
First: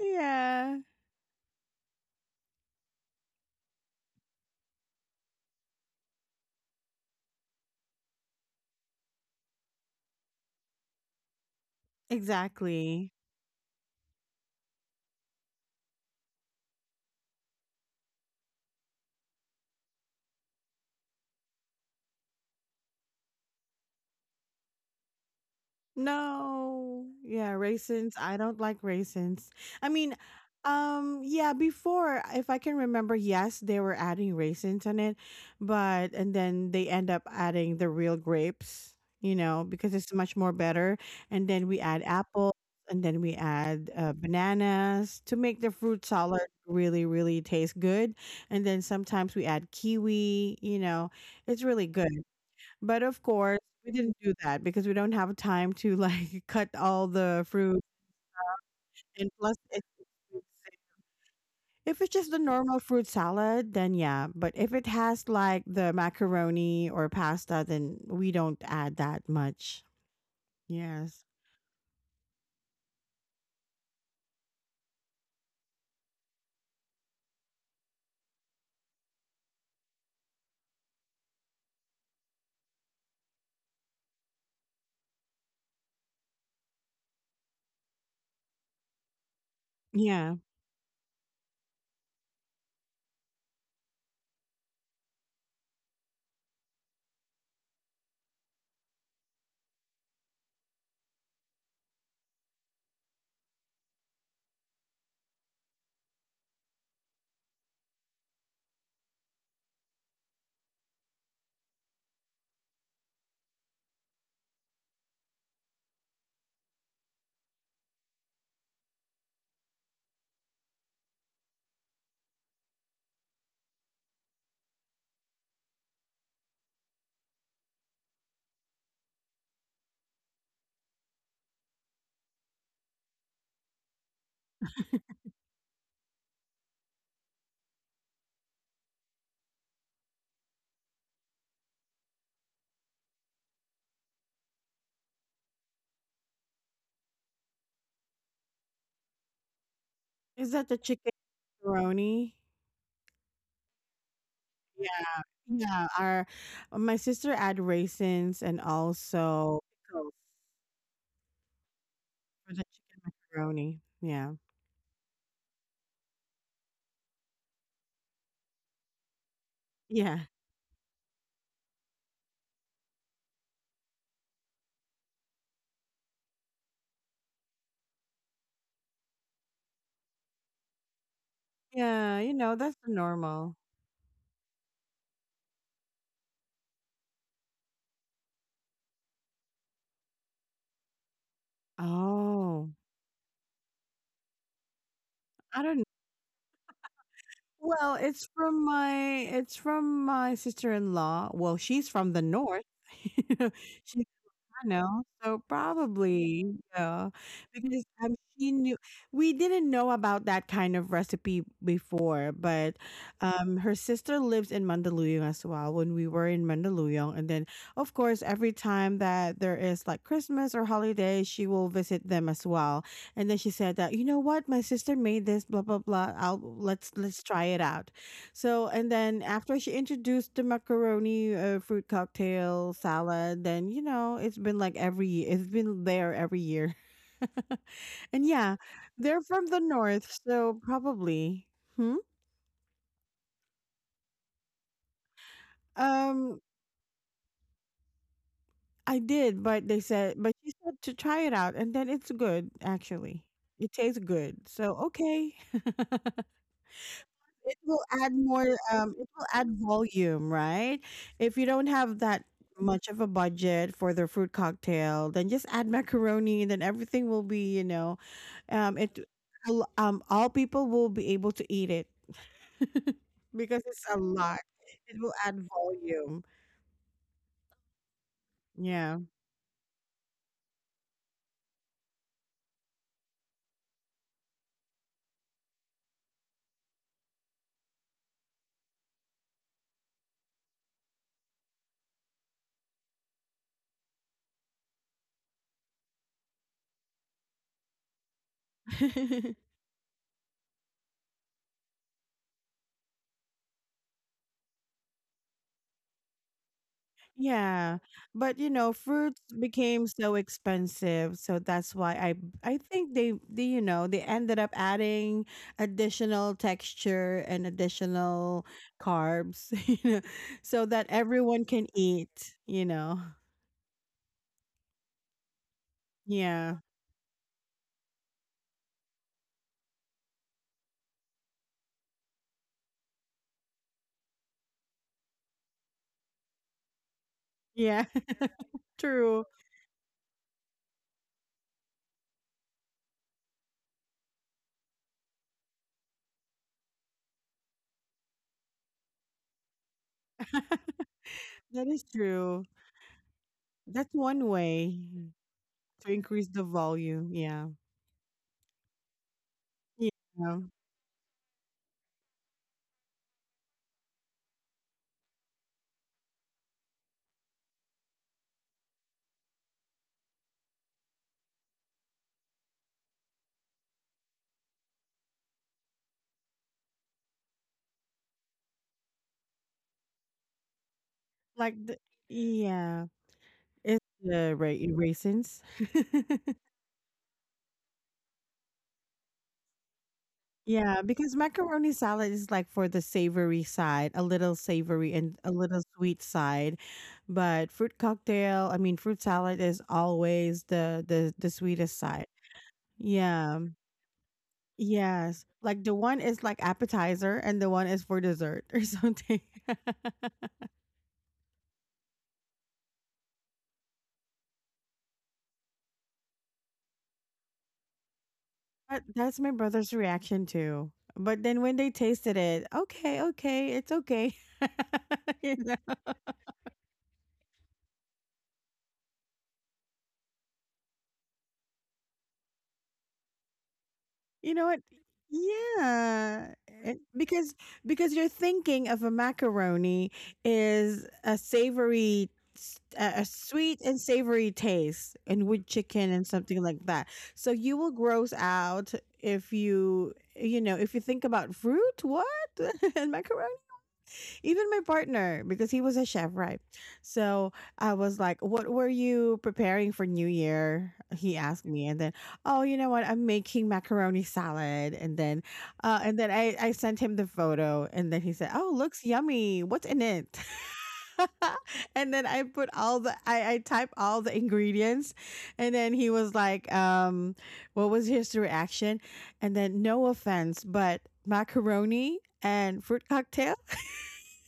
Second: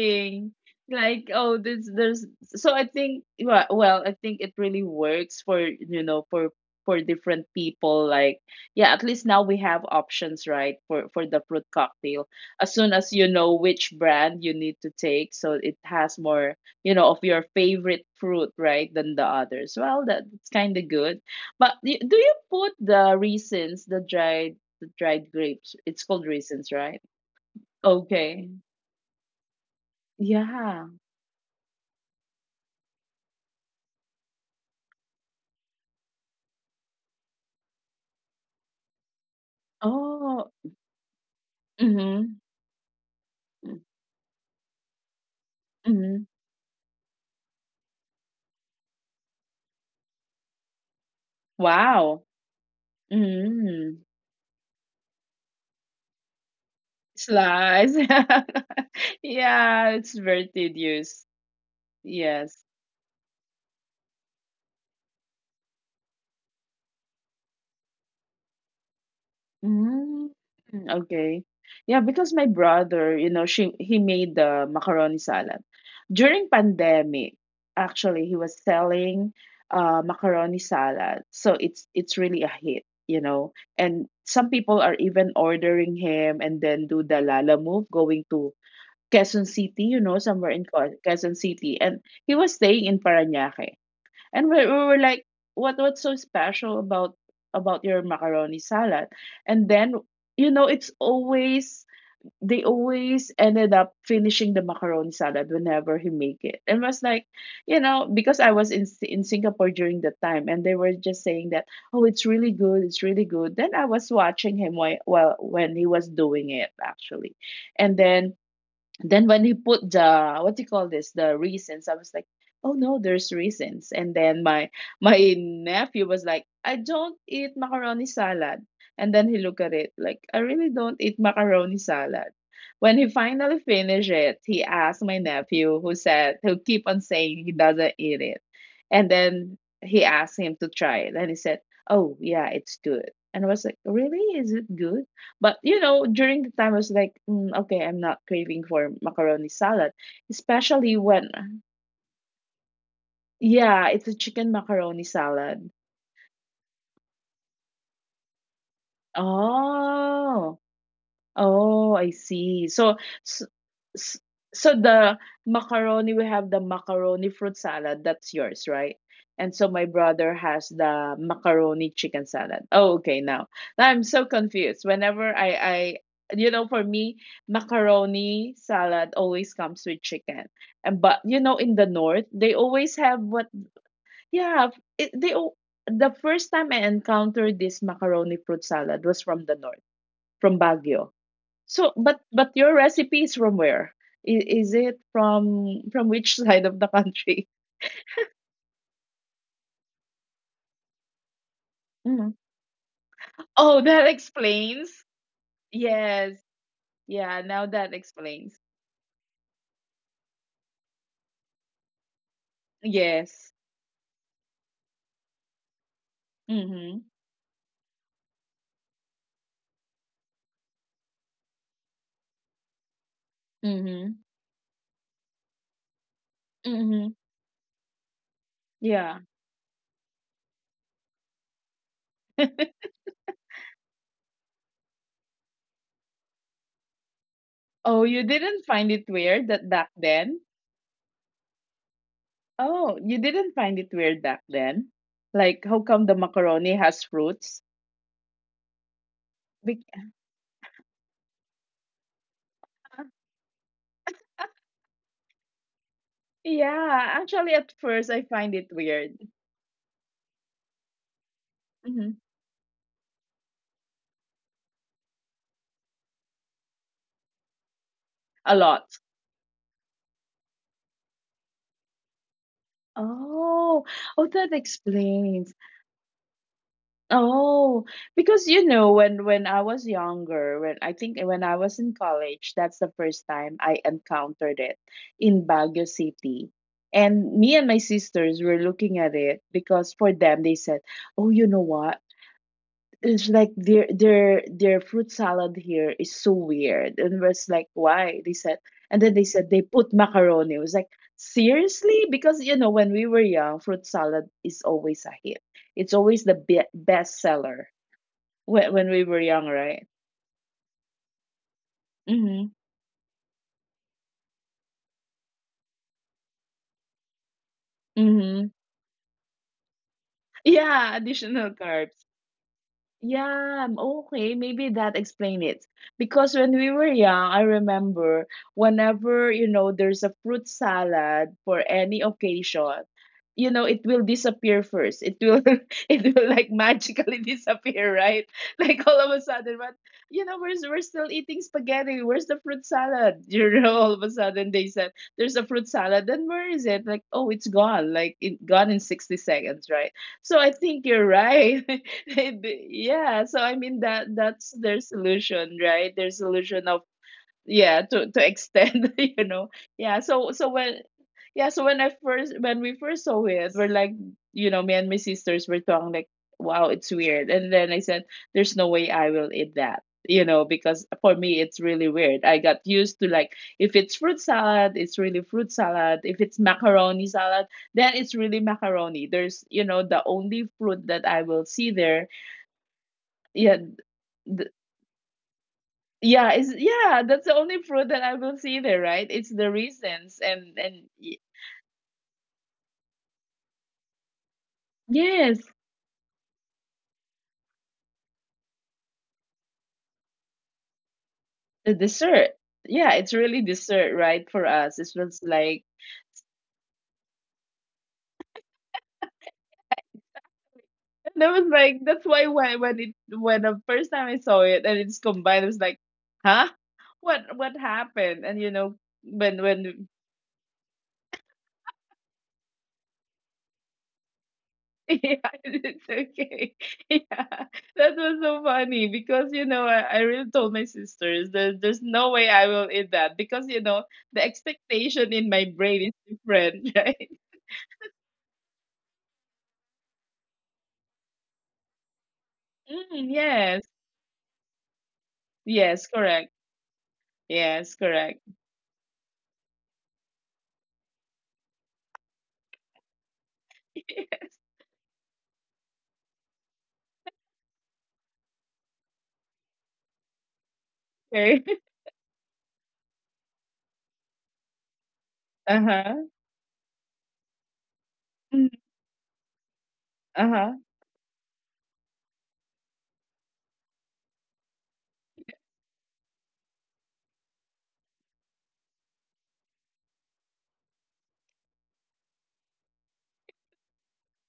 Speaker 1: yeah,
Speaker 2: Like, oh, this there's, so I think wa- well, I think it really works for, you know, for for different people. Like, yeah, at least now we have options, right? For for the fruit cocktail, as soon
Speaker 1: exactly.
Speaker 2: as you know which brand you need to take, so it has more, you know, of your favorite fruit, right, than the others. Well, that that's kind of good. But y- do you put the raisins, the dried the dried grapes? It's called raisins, right?
Speaker 1: No. Yeah, raisins. I
Speaker 2: Okay.
Speaker 1: don't like raisins. I mean,
Speaker 2: Yeah.
Speaker 1: um, yeah, before, if I can remember, yes, they were adding raisins on it, but and then they end up adding the real grapes, you know, because it's much
Speaker 2: Oh.
Speaker 1: more better. And then we add
Speaker 2: Mhm.
Speaker 1: apples and then we
Speaker 2: M
Speaker 1: add uh, bananas to make the fruit
Speaker 2: Mhm.
Speaker 1: salad really, really taste good. And then sometimes we add kiwi, you know, it's really good.
Speaker 2: Wow.
Speaker 1: But of course, we
Speaker 2: Mm.
Speaker 1: didn't do that because we don't have time to like cut all the fruit.
Speaker 2: Slice.
Speaker 1: And plus, it's
Speaker 2: Yeah, it's very tedious.
Speaker 1: if it's just the
Speaker 2: Yes.
Speaker 1: normal fruit salad, then yeah. But if it has like the macaroni or pasta, then we don't add that much.
Speaker 2: Mm,
Speaker 1: Yes.
Speaker 2: okay. Yeah, because my brother, you know, she he made the macaroni salad. During pandemic, actually, he was selling uh macaroni salad. So it's it's really a hit, you know. And some people are even ordering him and then do the Lala move going to Quezon City, you know,
Speaker 1: Yeah.
Speaker 2: somewhere in Qua- Quezon City. And he was staying in Parañaque. And we, we were like, what what's so special about about your macaroni salad? And then, you know, it's always, they always ended up finishing the macaroni salad whenever he make it. And was like, you know, because I was in Si- in Singapore during the time, and they were just saying that, oh, it's really good, it's really good. Then I was watching him while, while when he was doing it actually, and then then when he put the what do you call this, the reasons, I was like, oh no, there's reasons, and then my my nephew was like, I don't eat macaroni salad, and then he looked at it like, I really don't eat macaroni salad. When he finally finished it, he asked my nephew who said, who keep on saying he doesn't eat it, and then he asked him to try it, and he said, oh yeah, it's good. And I was like, really, is it good? But you know, during the time I was like, mm, okay, I'm not craving for macaroni salad,
Speaker 1: Is that the
Speaker 2: especially
Speaker 1: chicken
Speaker 2: when,
Speaker 1: macaroni?
Speaker 2: yeah, it's a chicken macaroni
Speaker 1: Yeah.
Speaker 2: salad.
Speaker 1: Yeah. Our my sister add raisins and also pickles
Speaker 2: Oh, oh, I
Speaker 1: for the
Speaker 2: see. So,
Speaker 1: chicken
Speaker 2: s
Speaker 1: macaroni.
Speaker 2: s
Speaker 1: Yeah.
Speaker 2: so the macaroni, we have the macaroni fruit salad. That's yours, right? And so my
Speaker 1: Yeah.
Speaker 2: brother has the macaroni chicken salad. Oh, okay, now. Now I'm so confused. Whenever I, I, you know, for me, macaroni salad always comes with chicken. And but you know, in the
Speaker 1: Yeah.
Speaker 2: north,
Speaker 1: You
Speaker 2: they
Speaker 1: know that's the
Speaker 2: always have what?
Speaker 1: normal.
Speaker 2: Yeah, it, they al- the first time I encountered this macaroni fruit salad was from the north, from Baguio. So, but but
Speaker 1: Oh,
Speaker 2: your recipe is from where? Is, is it
Speaker 1: I don't know.
Speaker 2: from from which side of the country?
Speaker 1: well, it's from my it's from my sister-in-law. Well, she's from the
Speaker 2: Mhm.
Speaker 1: north.
Speaker 2: Oh,
Speaker 1: She
Speaker 2: that
Speaker 1: I
Speaker 2: explains.
Speaker 1: know, so
Speaker 2: Yes.
Speaker 1: probably, yeah,
Speaker 2: Yeah, now
Speaker 1: because,
Speaker 2: that
Speaker 1: um, she
Speaker 2: explains.
Speaker 1: knew we didn't know about that kind of recipe before, but,
Speaker 2: Yes.
Speaker 1: um, her sister lives in Mandaluyong as well when we were in
Speaker 2: Mhm.
Speaker 1: Mandaluyong, and then, of course, every time that there is, like, Christmas or holiday, she will visit them as well, and then she said that, "You know
Speaker 2: Mhm.
Speaker 1: what? My sister made this, blah, blah, blah, I'll let's
Speaker 2: Mhm.
Speaker 1: let's try it out." So, and then
Speaker 2: Yeah.
Speaker 1: after she introduced the macaroni uh, fruit cocktail salad, then, you know, it's been like every year, it's been there every year.
Speaker 2: Oh,
Speaker 1: And
Speaker 2: you
Speaker 1: yeah,
Speaker 2: didn't find it
Speaker 1: they're from
Speaker 2: weird
Speaker 1: the
Speaker 2: that back
Speaker 1: north,
Speaker 2: then?
Speaker 1: so probably. Hmm?
Speaker 2: Oh, you didn't find it weird back then? Like how come the
Speaker 1: Um,
Speaker 2: macaroni has fruits?
Speaker 1: I did, but they
Speaker 2: Be-
Speaker 1: said, but she said to try it out, and then it's good, actually. It tastes good. So, okay.
Speaker 2: yeah,
Speaker 1: It
Speaker 2: actually at
Speaker 1: will add
Speaker 2: first I
Speaker 1: more,
Speaker 2: find it
Speaker 1: um, it
Speaker 2: weird.
Speaker 1: will add volume, right? If you don't have
Speaker 2: Mhm.
Speaker 1: that much of a budget for the fruit cocktail, then just add macaroni and then everything will be, you know,
Speaker 2: A
Speaker 1: um,
Speaker 2: lot.
Speaker 1: it, al- um, all people will be able to eat it because it's
Speaker 2: Oh,
Speaker 1: a
Speaker 2: oh,
Speaker 1: lot.
Speaker 2: that
Speaker 1: It will add
Speaker 2: explains.
Speaker 1: volume.
Speaker 2: Oh, because you
Speaker 1: Yeah.
Speaker 2: know, when when I was younger, when I think when I was in college, that's the first time I encountered it in Baguio City. And me and my sisters were looking at it because for them they said, "Oh, you know what? It's like their their their fruit salad here is so weird." And was like, why? They said, and then they said they put macaroni. It was like, seriously? Because you know, when we were young, fruit salad is always a hit, it's always the be- best seller
Speaker 1: Yeah, but you know,
Speaker 2: when, when we
Speaker 1: fruits
Speaker 2: were young,
Speaker 1: became
Speaker 2: right?
Speaker 1: so expensive, so that's why I
Speaker 2: Mm-hmm.
Speaker 1: I think they, they you know they ended up adding additional texture and additional
Speaker 2: Mm-hmm.
Speaker 1: carbs, you know, so that
Speaker 2: Yeah,
Speaker 1: everyone
Speaker 2: additional
Speaker 1: can
Speaker 2: carbs.
Speaker 1: eat. You know,
Speaker 2: Yeah, okay, maybe that explain it. Because when
Speaker 1: yeah,
Speaker 2: we were young, I remember whenever, you know, there's a fruit salad for any occasion, you know, it will disappear first. It will it will like magically
Speaker 1: yeah,
Speaker 2: disappear, right? Like all of a
Speaker 1: true.
Speaker 2: sudden, but you know, we're we're still eating spaghetti. Where's the fruit salad? You know, all of a sudden they said there's a fruit salad. Then where is it? Like, oh, it's gone. Like it gone in sixty seconds, right? So I think you're right.
Speaker 1: That is true.
Speaker 2: yeah. So I mean
Speaker 1: That's
Speaker 2: that
Speaker 1: one
Speaker 2: that's their
Speaker 1: way
Speaker 2: solution,
Speaker 1: to
Speaker 2: right? Their
Speaker 1: increase the
Speaker 2: solution of,
Speaker 1: volume. Yeah,
Speaker 2: yeah, to to extend, you know. Yeah, so
Speaker 1: yeah,
Speaker 2: so when, yeah, so when I first when we first saw it, we're like, you know, me and my sisters were talking like, wow, it's weird, and then I said, there's no way I will eat that, you know, because for me it's really weird. I got used to like, if it's fruit salad, it's really fruit salad. If it's macaroni salad, then it's really macaroni. There's, you know, the only fruit that I will
Speaker 1: like
Speaker 2: see
Speaker 1: the
Speaker 2: there,
Speaker 1: yeah,
Speaker 2: yeah.
Speaker 1: it's the ra raisins.
Speaker 2: Yeah, it's, yeah, that's the only fruit that I will see there, right? It's the raisins and
Speaker 1: Yeah,
Speaker 2: and
Speaker 1: because
Speaker 2: y-
Speaker 1: macaroni salad is like for the savory side, a little savory and a
Speaker 2: yes,
Speaker 1: little sweet side. But fruit cocktail, I mean fruit salad is always the the the
Speaker 2: the
Speaker 1: sweetest side.
Speaker 2: dessert. Yeah, it's
Speaker 1: Yeah.
Speaker 2: really dessert, right? For us, it was
Speaker 1: Yes.
Speaker 2: like,
Speaker 1: Like the one is like appetizer and the one is for dessert or something.
Speaker 2: that was like, that's why when when it when the first time I saw it and it's combined, it was like, huh, what what happened? And you know
Speaker 1: But that's my
Speaker 2: when
Speaker 1: brother's
Speaker 2: when
Speaker 1: reaction too. But then when they tasted it, okay, okay, it's okay.
Speaker 2: yeah,
Speaker 1: You
Speaker 2: it's
Speaker 1: know?
Speaker 2: okay. Yeah, that was so funny because you know I, I really told my sisters there's there's no way I will eat that because you know the
Speaker 1: You know what?
Speaker 2: expectation in my brain is
Speaker 1: Yeah,
Speaker 2: different,
Speaker 1: eh,
Speaker 2: right?
Speaker 1: because because you're thinking of a macaroni is a savory, s- a a
Speaker 2: Mm,
Speaker 1: sweet
Speaker 2: yes,
Speaker 1: and savory taste, and with
Speaker 2: yes,
Speaker 1: chicken and
Speaker 2: correct.
Speaker 1: something like that. So you will
Speaker 2: Yes,
Speaker 1: gross
Speaker 2: correct.
Speaker 1: out if you you know if you think about fruit, what and macaroni. Even my partner, because he was a chef, right? So I was like, "What were you preparing for New Year?" He
Speaker 2: Yes,
Speaker 1: asked
Speaker 2: okay.
Speaker 1: me. And then, "Oh, you know what? I'm making macaroni salad." And then,
Speaker 2: Uh
Speaker 1: uh,
Speaker 2: huh.
Speaker 1: and then I, I sent him the photo. And then he said, "Oh, looks yummy. What's in it?"
Speaker 2: Uh huh.
Speaker 1: And then I put all the, I, I type all the ingredients. And then he was like, um, what was his reaction? And then, "No offense, but macaroni and fruit cocktail?"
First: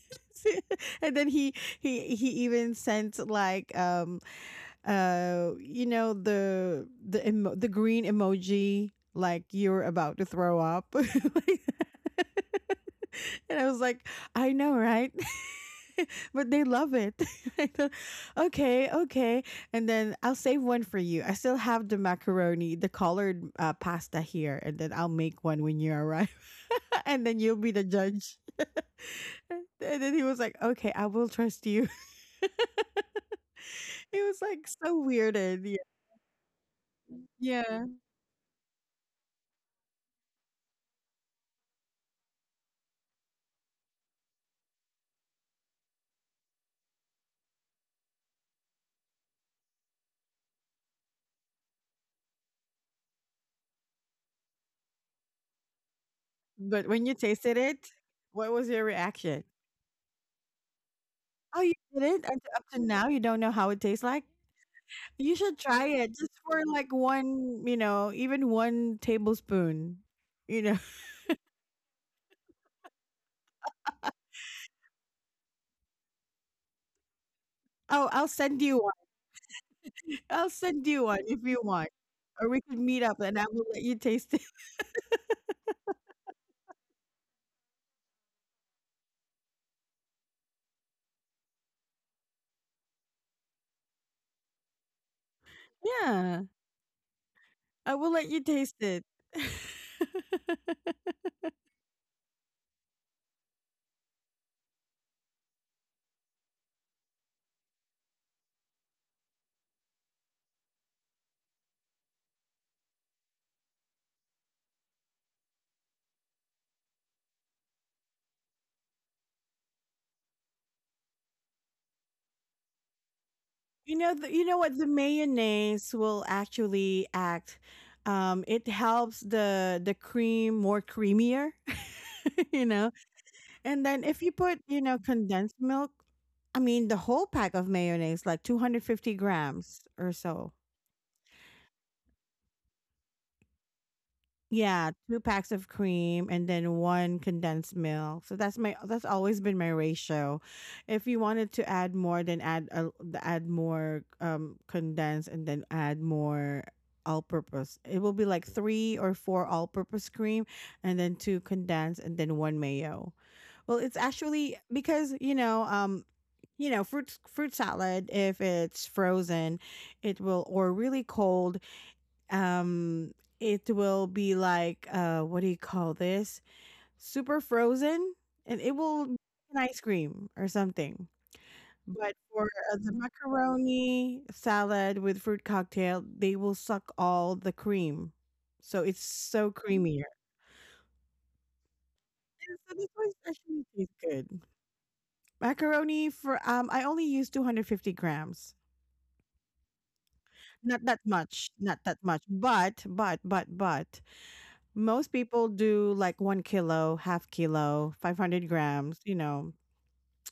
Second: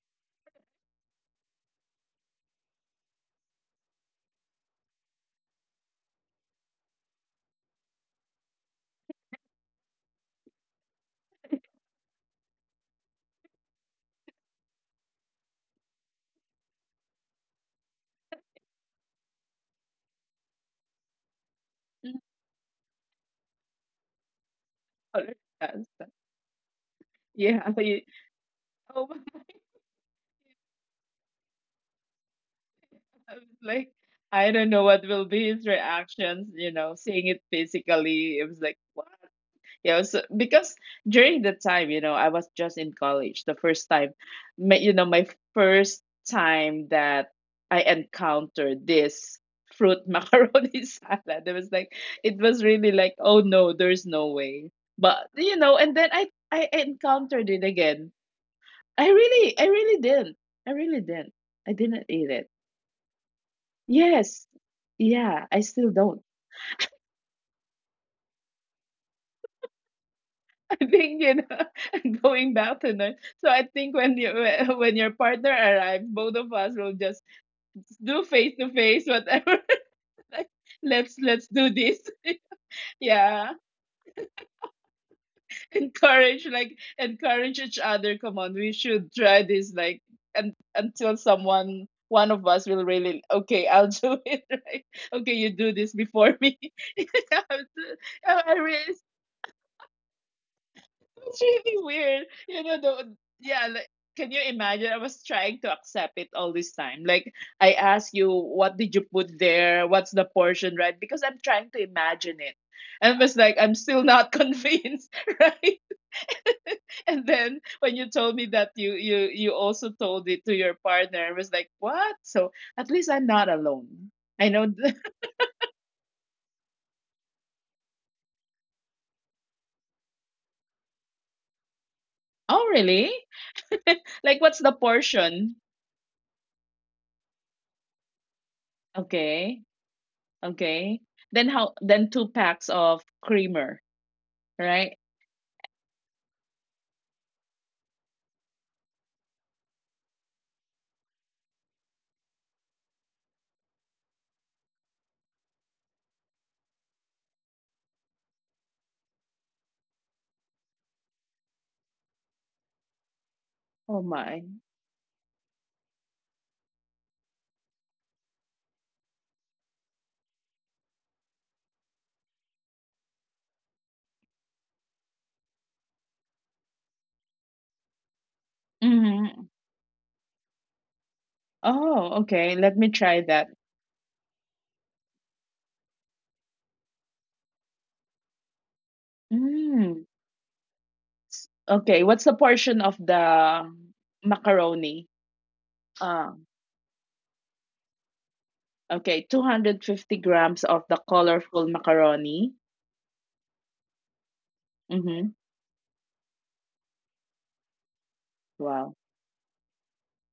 Speaker 1: And then he he he even sent like um uh you know the the emo- the green emoji, like you're about to throw up. Like- that. And I was like, I know, right? But they love it. I thought, okay, okay. And then I'll save one for you. I still have the macaroni, the colored uh, pasta here, and then I'll make one when you arrive. And then you'll
Speaker 2: Yeah.
Speaker 1: be the
Speaker 2: I-
Speaker 1: judge.
Speaker 2: Oh,
Speaker 1: And then he was like, okay, I will trust you.
Speaker 2: I was like,
Speaker 1: It was,
Speaker 2: I
Speaker 1: like,
Speaker 2: don't know
Speaker 1: so
Speaker 2: what will
Speaker 1: weird.
Speaker 2: be
Speaker 1: And
Speaker 2: his
Speaker 1: yeah,
Speaker 2: reactions. You know, seeing it
Speaker 1: yeah,
Speaker 2: physically, it was like, yeah, so because during the time, you know, I was just in college the first time, my, you know, my first time that I encountered this fruit macaroni salad. It was like, it was really like, oh no, there's no way. But you know, and then I I
Speaker 1: but when you
Speaker 2: encountered
Speaker 1: tasted
Speaker 2: it
Speaker 1: it,
Speaker 2: again.
Speaker 1: what was your
Speaker 2: I
Speaker 1: reaction?
Speaker 2: really I really didn't. I really didn't.
Speaker 1: "Oh, you
Speaker 2: I didn't
Speaker 1: didn't?
Speaker 2: eat
Speaker 1: Up
Speaker 2: it.
Speaker 1: up to now, you don't know how it tastes like?
Speaker 2: Yes.
Speaker 1: You
Speaker 2: Yeah,
Speaker 1: should
Speaker 2: I
Speaker 1: try
Speaker 2: still
Speaker 1: it
Speaker 2: don't.
Speaker 1: just for, like, one, you know, even one tablespoon." You
Speaker 2: I
Speaker 1: know?
Speaker 2: think, you know, going back to North. So I think when you when your partner arrives, both of us will just
Speaker 1: "Oh,
Speaker 2: do
Speaker 1: I'll
Speaker 2: face
Speaker 1: send
Speaker 2: to
Speaker 1: you one.
Speaker 2: face whatever. Like,
Speaker 1: I'll send you
Speaker 2: let's
Speaker 1: one if
Speaker 2: let's
Speaker 1: you
Speaker 2: do
Speaker 1: want,
Speaker 2: this.
Speaker 1: or we could meet up and I
Speaker 2: yeah,
Speaker 1: will let you taste it."
Speaker 2: encourage, like encourage each other. Come on, we should try this. Like, and until someone, one of us will really, okay, I'll do it, right, okay, you do this
Speaker 1: Yeah,
Speaker 2: before me. You,
Speaker 1: "I will let you
Speaker 2: I I
Speaker 1: taste
Speaker 2: really
Speaker 1: it."
Speaker 2: It's really weird. You know, the, yeah, like, can you imagine? I was trying to accept it all this time. Like, I ask you, what did you put there? What's the portion, right? Because I'm trying to imagine it. And it was like, I'm still not convinced, right? And then when you told me that you you you also told it to your partner, I was like, what? So at least I'm not
Speaker 1: You know
Speaker 2: alone.
Speaker 1: the you
Speaker 2: I
Speaker 1: know
Speaker 2: know.
Speaker 1: what? The
Speaker 2: th-
Speaker 1: mayonnaise will actually act, um, it helps the the cream more creamier, you
Speaker 2: oh,
Speaker 1: know?
Speaker 2: really?
Speaker 1: And then if you
Speaker 2: Like,
Speaker 1: put,
Speaker 2: what's the
Speaker 1: you know, condensed
Speaker 2: portion?
Speaker 1: milk, I mean, the whole pack of mayonnaise, like two hundred fifty
Speaker 2: Okay.
Speaker 1: grams or so.
Speaker 2: Okay. Then how, then two packs of creamer,
Speaker 1: Yeah,
Speaker 2: right?
Speaker 1: two packs of cream and then one condensed milk. So that's my that's always been my ratio. If you wanted to add more, then add a, add more um condensed and then add more all-purpose. It will be like three or four all-purpose cream and then two condensed and then one mayo. Well, it's
Speaker 2: Oh my.
Speaker 1: actually because you know um you know fruit fruit salad if it's frozen, it will or really cold, um it will be like uh what do you call this, super frozen, and it will be
Speaker 2: Mm-hmm.
Speaker 1: an ice cream or something. But
Speaker 2: Oh,
Speaker 1: for
Speaker 2: okay.
Speaker 1: uh,
Speaker 2: Let me
Speaker 1: the
Speaker 2: try that.
Speaker 1: macaroni salad with fruit cocktail, they will suck all the cream, so it's so creamier.
Speaker 2: Mm. S- Okay, what's the
Speaker 1: And so
Speaker 2: portion
Speaker 1: this
Speaker 2: of
Speaker 1: one
Speaker 2: the
Speaker 1: actually tastes good.
Speaker 2: macaroni?
Speaker 1: Macaroni,
Speaker 2: Ah,
Speaker 1: for, um I only use two hundred fifty grams.
Speaker 2: okay, two hundred fifty grams of
Speaker 1: not
Speaker 2: the
Speaker 1: that much
Speaker 2: colorful
Speaker 1: not that much
Speaker 2: macaroni.
Speaker 1: but but but but most
Speaker 2: Mm-hmm.
Speaker 1: people do like one kilo, half kilo, 500
Speaker 2: Wow.
Speaker 1: grams, you know,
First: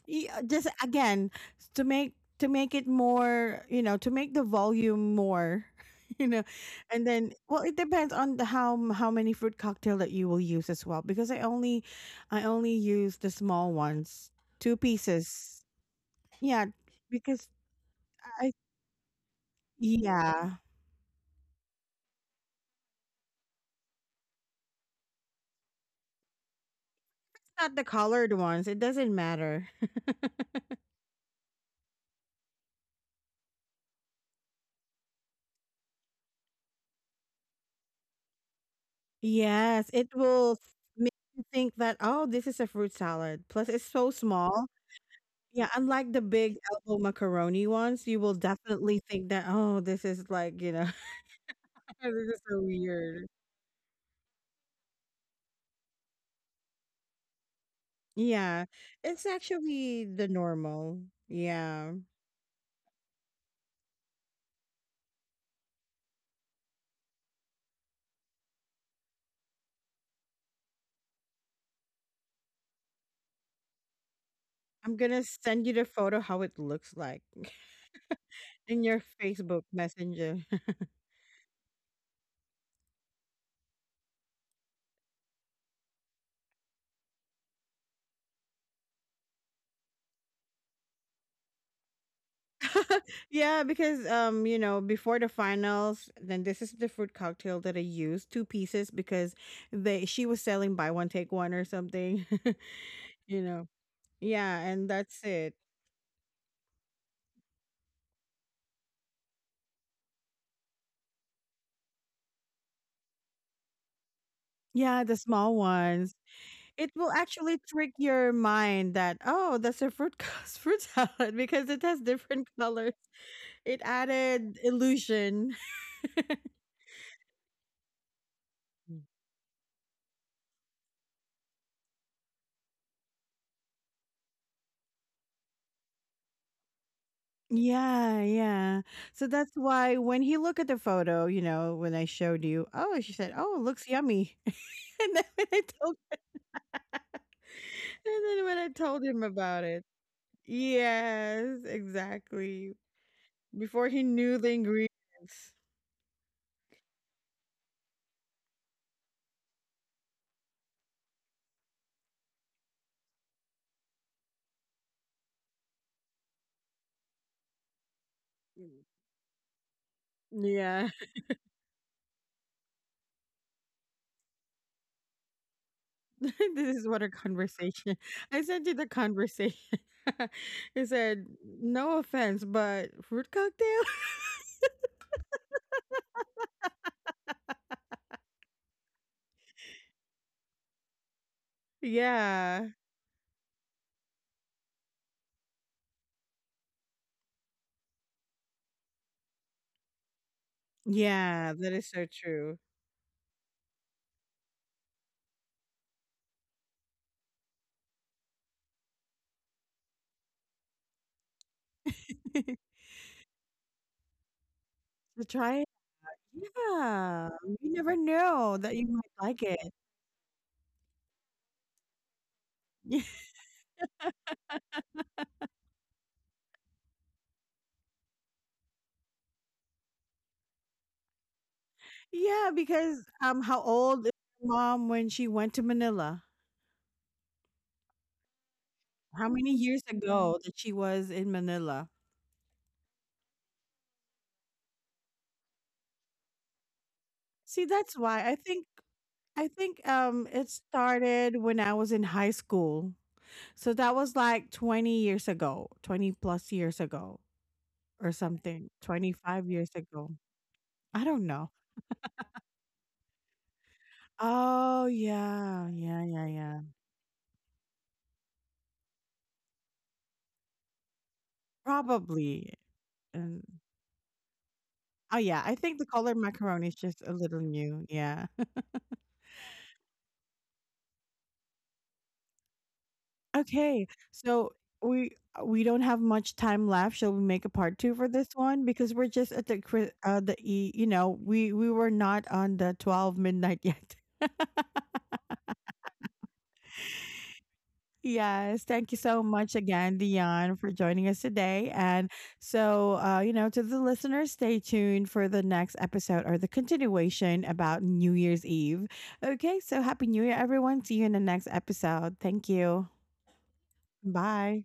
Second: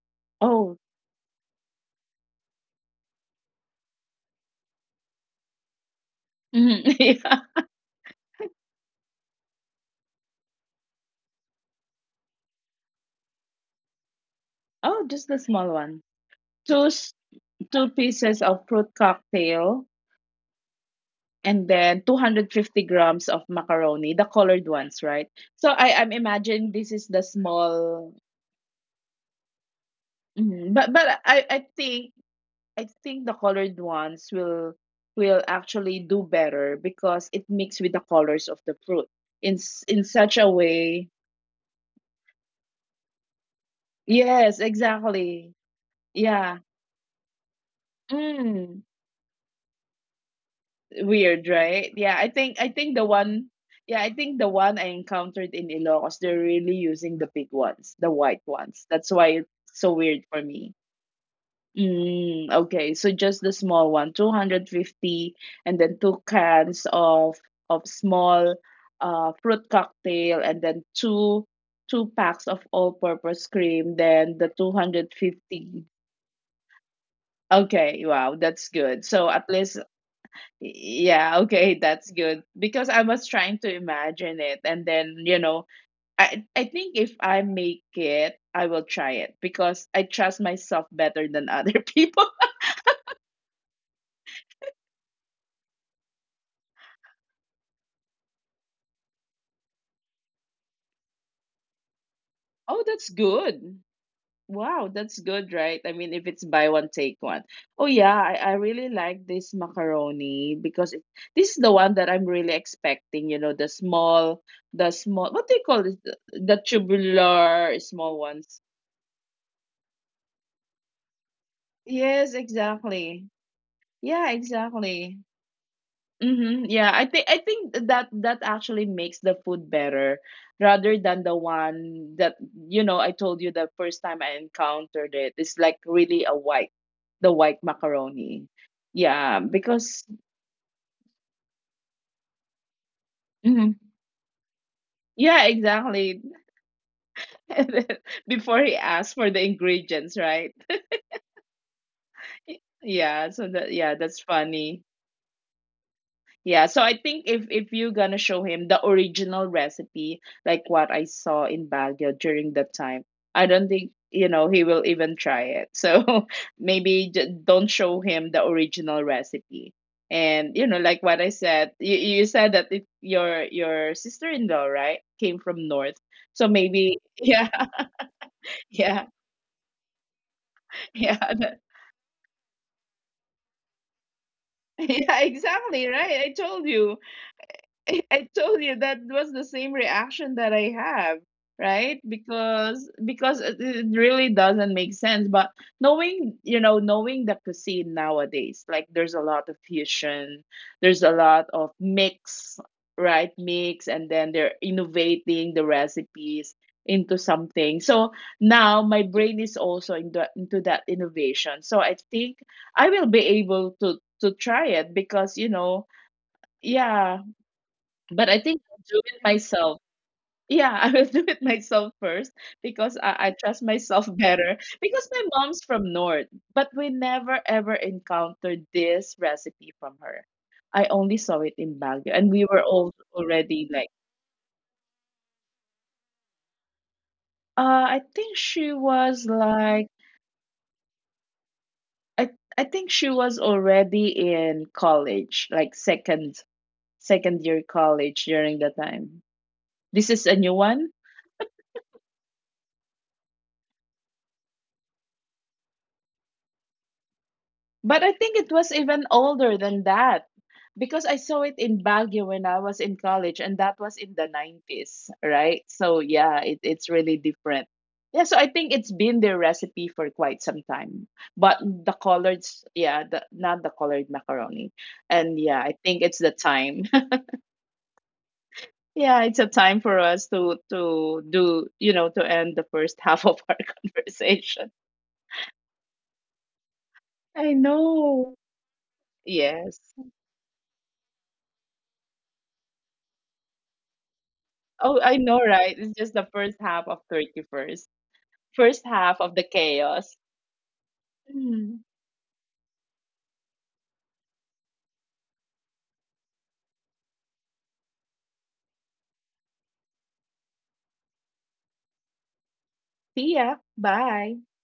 Speaker 1: Y- uh, just
Speaker 2: Oh.
Speaker 1: again s- to make to make it more, you know, to make the volume more, you know,
Speaker 2: Mm-hmm.
Speaker 1: and then,
Speaker 2: Yeah.
Speaker 1: well, it depends on the how m- how many fruit cocktail that you will use as well. Because I only I only use the small ones, two
Speaker 2: Oh, just the
Speaker 1: pieces.
Speaker 2: small one.
Speaker 1: Yeah,
Speaker 2: Two s-
Speaker 1: because
Speaker 2: Two pieces
Speaker 1: I
Speaker 2: of fruit cocktail.
Speaker 1: yeah,
Speaker 2: And then two hundred fifty grams of macaroni, the colored ones, right? So I I'm imagining this is the
Speaker 1: it's not the
Speaker 2: small,
Speaker 1: colored ones. It doesn't matter.
Speaker 2: Mhm. but but I I think I think the colored ones will will actually do better because it mixed with the colors of the fruit in s-
Speaker 1: Yes,
Speaker 2: in
Speaker 1: it
Speaker 2: such a
Speaker 1: will f-
Speaker 2: way.
Speaker 1: make you think that, oh, this is a fruit salad. Plus, it's so
Speaker 2: Yes,
Speaker 1: small.
Speaker 2: exactly.
Speaker 1: Yeah, unlike the big
Speaker 2: Yeah.
Speaker 1: elbow macaroni ones, you will
Speaker 2: Mm.
Speaker 1: definitely think that, oh, this is like, you know,
Speaker 2: Weird, right?
Speaker 1: this
Speaker 2: Yeah, I
Speaker 1: is
Speaker 2: think
Speaker 1: so
Speaker 2: I think the
Speaker 1: weird.
Speaker 2: one, yeah, I think the one I encountered in Ilocos, they're really using the big ones, the white
Speaker 1: Yeah,
Speaker 2: ones. That's
Speaker 1: it's
Speaker 2: why it's so
Speaker 1: actually
Speaker 2: weird
Speaker 1: the
Speaker 2: for me.
Speaker 1: normal. Yeah.
Speaker 2: Mm, okay, so just the small one, two hundred fifty, and then two cans of of small uh fruit cocktail, and then two two packs of all-purpose cream, then the
Speaker 1: I'm gonna send you the
Speaker 2: two hundred fifty.
Speaker 1: photo how it looks like
Speaker 2: Okay, wow, that's
Speaker 1: in your
Speaker 2: good. So at
Speaker 1: Facebook
Speaker 2: least,
Speaker 1: Messenger.
Speaker 2: yeah, okay, that's good. Because I was trying to imagine it, and then, you know, I I think if I make it, I will try it because I trust myself better than other people.
Speaker 1: Yeah, because um, you know, before the finals, then this is the fruit cocktail that I used, two pieces because they she was selling buy one take one or something,
Speaker 2: Oh, that's
Speaker 1: you know.
Speaker 2: good.
Speaker 1: Yeah, and
Speaker 2: Wow, that's
Speaker 1: that's
Speaker 2: good,
Speaker 1: it.
Speaker 2: right? I mean, if it's buy one, take one. Oh, yeah, I, I really like this macaroni because it, this is the one that I'm really expecting, you know, the small, the
Speaker 1: Yeah, the
Speaker 2: small, what do
Speaker 1: small
Speaker 2: you call it?
Speaker 1: ones.
Speaker 2: The, the
Speaker 1: It will actually
Speaker 2: tubular
Speaker 1: trick
Speaker 2: small
Speaker 1: your
Speaker 2: ones.
Speaker 1: mind that oh, that's a fruit co- fruit salad because it has
Speaker 2: Yes,
Speaker 1: different colors.
Speaker 2: exactly.
Speaker 1: It
Speaker 2: Yeah,
Speaker 1: added
Speaker 2: exactly.
Speaker 1: illusion.
Speaker 2: hmm Yeah, I think I think that that actually makes the food better rather than the one that, you know, I told you the first time I encountered it. It's like really a white, the white
Speaker 1: Yeah,
Speaker 2: macaroni.
Speaker 1: yeah. So
Speaker 2: Yeah,
Speaker 1: that's why
Speaker 2: because
Speaker 1: when he looked at the photo, you know, when I showed you, oh, she said, oh, it
Speaker 2: Mhm.
Speaker 1: looks yummy. And then
Speaker 2: yeah,
Speaker 1: when I told
Speaker 2: exactly.
Speaker 1: and then when
Speaker 2: Before
Speaker 1: I
Speaker 2: he
Speaker 1: told
Speaker 2: asked
Speaker 1: him
Speaker 2: for the
Speaker 1: about it.
Speaker 2: ingredients, right?
Speaker 1: Yes, exactly.
Speaker 2: Yeah, so that,
Speaker 1: Before
Speaker 2: yeah,
Speaker 1: he
Speaker 2: that's
Speaker 1: knew the
Speaker 2: funny.
Speaker 1: ingredients.
Speaker 2: Yeah, so I think if if you're gonna show him the original recipe, like what I saw in Baguio during that time, I don't think you know he will even try it. So maybe j- don't show him the
Speaker 1: Mm.
Speaker 2: original recipe. And you know,
Speaker 1: Yeah.
Speaker 2: like what I said, you, you said that it, your your sister-in-law, right, came from north. So
Speaker 1: This is
Speaker 2: maybe
Speaker 1: what our
Speaker 2: yeah,
Speaker 1: conversation I sent you the
Speaker 2: yeah,
Speaker 1: conversation. It said,
Speaker 2: yeah,
Speaker 1: "No offense, but fruit cocktail?"
Speaker 2: yeah, exactly, right. I told you. I told you that was the same reaction that I have, right?
Speaker 1: Yeah.
Speaker 2: Because because it it really doesn't make sense. But knowing, you know, knowing the cuisine nowadays, like there's a lot of fusion, there's a lot
Speaker 1: Yeah, that
Speaker 2: of
Speaker 1: is so true.
Speaker 2: mix, right? Mix, and then they're innovating the recipes into something. So now my brain is also into into that innovation. So I think I will be able to to try it
Speaker 1: So
Speaker 2: because you
Speaker 1: try it.
Speaker 2: know, yeah,
Speaker 1: Yeah, you never
Speaker 2: but I
Speaker 1: know
Speaker 2: think
Speaker 1: that
Speaker 2: I'll
Speaker 1: you
Speaker 2: do it
Speaker 1: might like it.
Speaker 2: myself. Yeah, I will do it myself first because I, I trust myself better. Because my mom's from North, but we never ever encountered this recipe from her. I only saw it in Baguio, and we
Speaker 1: Yeah,
Speaker 2: were all
Speaker 1: because, um, how
Speaker 2: already like,
Speaker 1: old is your mom when she went to Manila?
Speaker 2: uh, I think she was
Speaker 1: How many years
Speaker 2: like,
Speaker 1: ago that she was in Manila?
Speaker 2: I I think she was already in college, like second second year
Speaker 1: See, that's
Speaker 2: college
Speaker 1: why I
Speaker 2: during
Speaker 1: think
Speaker 2: the time.
Speaker 1: I think,
Speaker 2: This is
Speaker 1: um,
Speaker 2: a
Speaker 1: it
Speaker 2: new one.
Speaker 1: started when I was in high school. So that was like twenty years ago, twenty plus years ago
Speaker 2: But
Speaker 1: or
Speaker 2: I think it
Speaker 1: something,
Speaker 2: was even
Speaker 1: twenty-five
Speaker 2: older
Speaker 1: years
Speaker 2: than
Speaker 1: ago.
Speaker 2: that
Speaker 1: I
Speaker 2: because I
Speaker 1: don't
Speaker 2: saw
Speaker 1: know.
Speaker 2: it in Baguio when I was in college, and that was in the
Speaker 1: Oh,
Speaker 2: nineties, right?
Speaker 1: yeah.
Speaker 2: So,
Speaker 1: Yeah, yeah,
Speaker 2: yeah,
Speaker 1: yeah.
Speaker 2: it, it's really different. Yeah, so I think it's been their recipe for quite some time. But the colored,
Speaker 1: Probably.
Speaker 2: yeah, the,
Speaker 1: And
Speaker 2: not the colored macaroni.
Speaker 1: oh,
Speaker 2: And
Speaker 1: yeah, I
Speaker 2: yeah, I
Speaker 1: think the
Speaker 2: think
Speaker 1: colored
Speaker 2: it's the
Speaker 1: macaroni is
Speaker 2: time.
Speaker 1: just a little new. Yeah.
Speaker 2: yeah, it's a time for us to to do, you know, to end the first half of our
Speaker 1: Okay, so
Speaker 2: conversation.
Speaker 1: we we don't have much time left. Shall we make a
Speaker 2: I
Speaker 1: part two for this
Speaker 2: know.
Speaker 1: one? Because we're just at the cri-
Speaker 2: Yes.
Speaker 1: uh, the e- you know we we were not on the twelve midnight yet.
Speaker 2: Oh, I know, right? It's just the first half of thirty-first.
Speaker 1: Yes,
Speaker 2: First
Speaker 1: thank you
Speaker 2: half
Speaker 1: so
Speaker 2: of the
Speaker 1: much again,
Speaker 2: chaos.
Speaker 1: Dion, for joining us today.
Speaker 2: Mm.
Speaker 1: And so, uh, you know, to the listeners, stay tuned for the next episode or the continuation about New Year's Eve. Okay, so happy New Year, everyone. See you in the next episode. Thank you.
Speaker 2: See ya. Bye.
Speaker 1: Bye.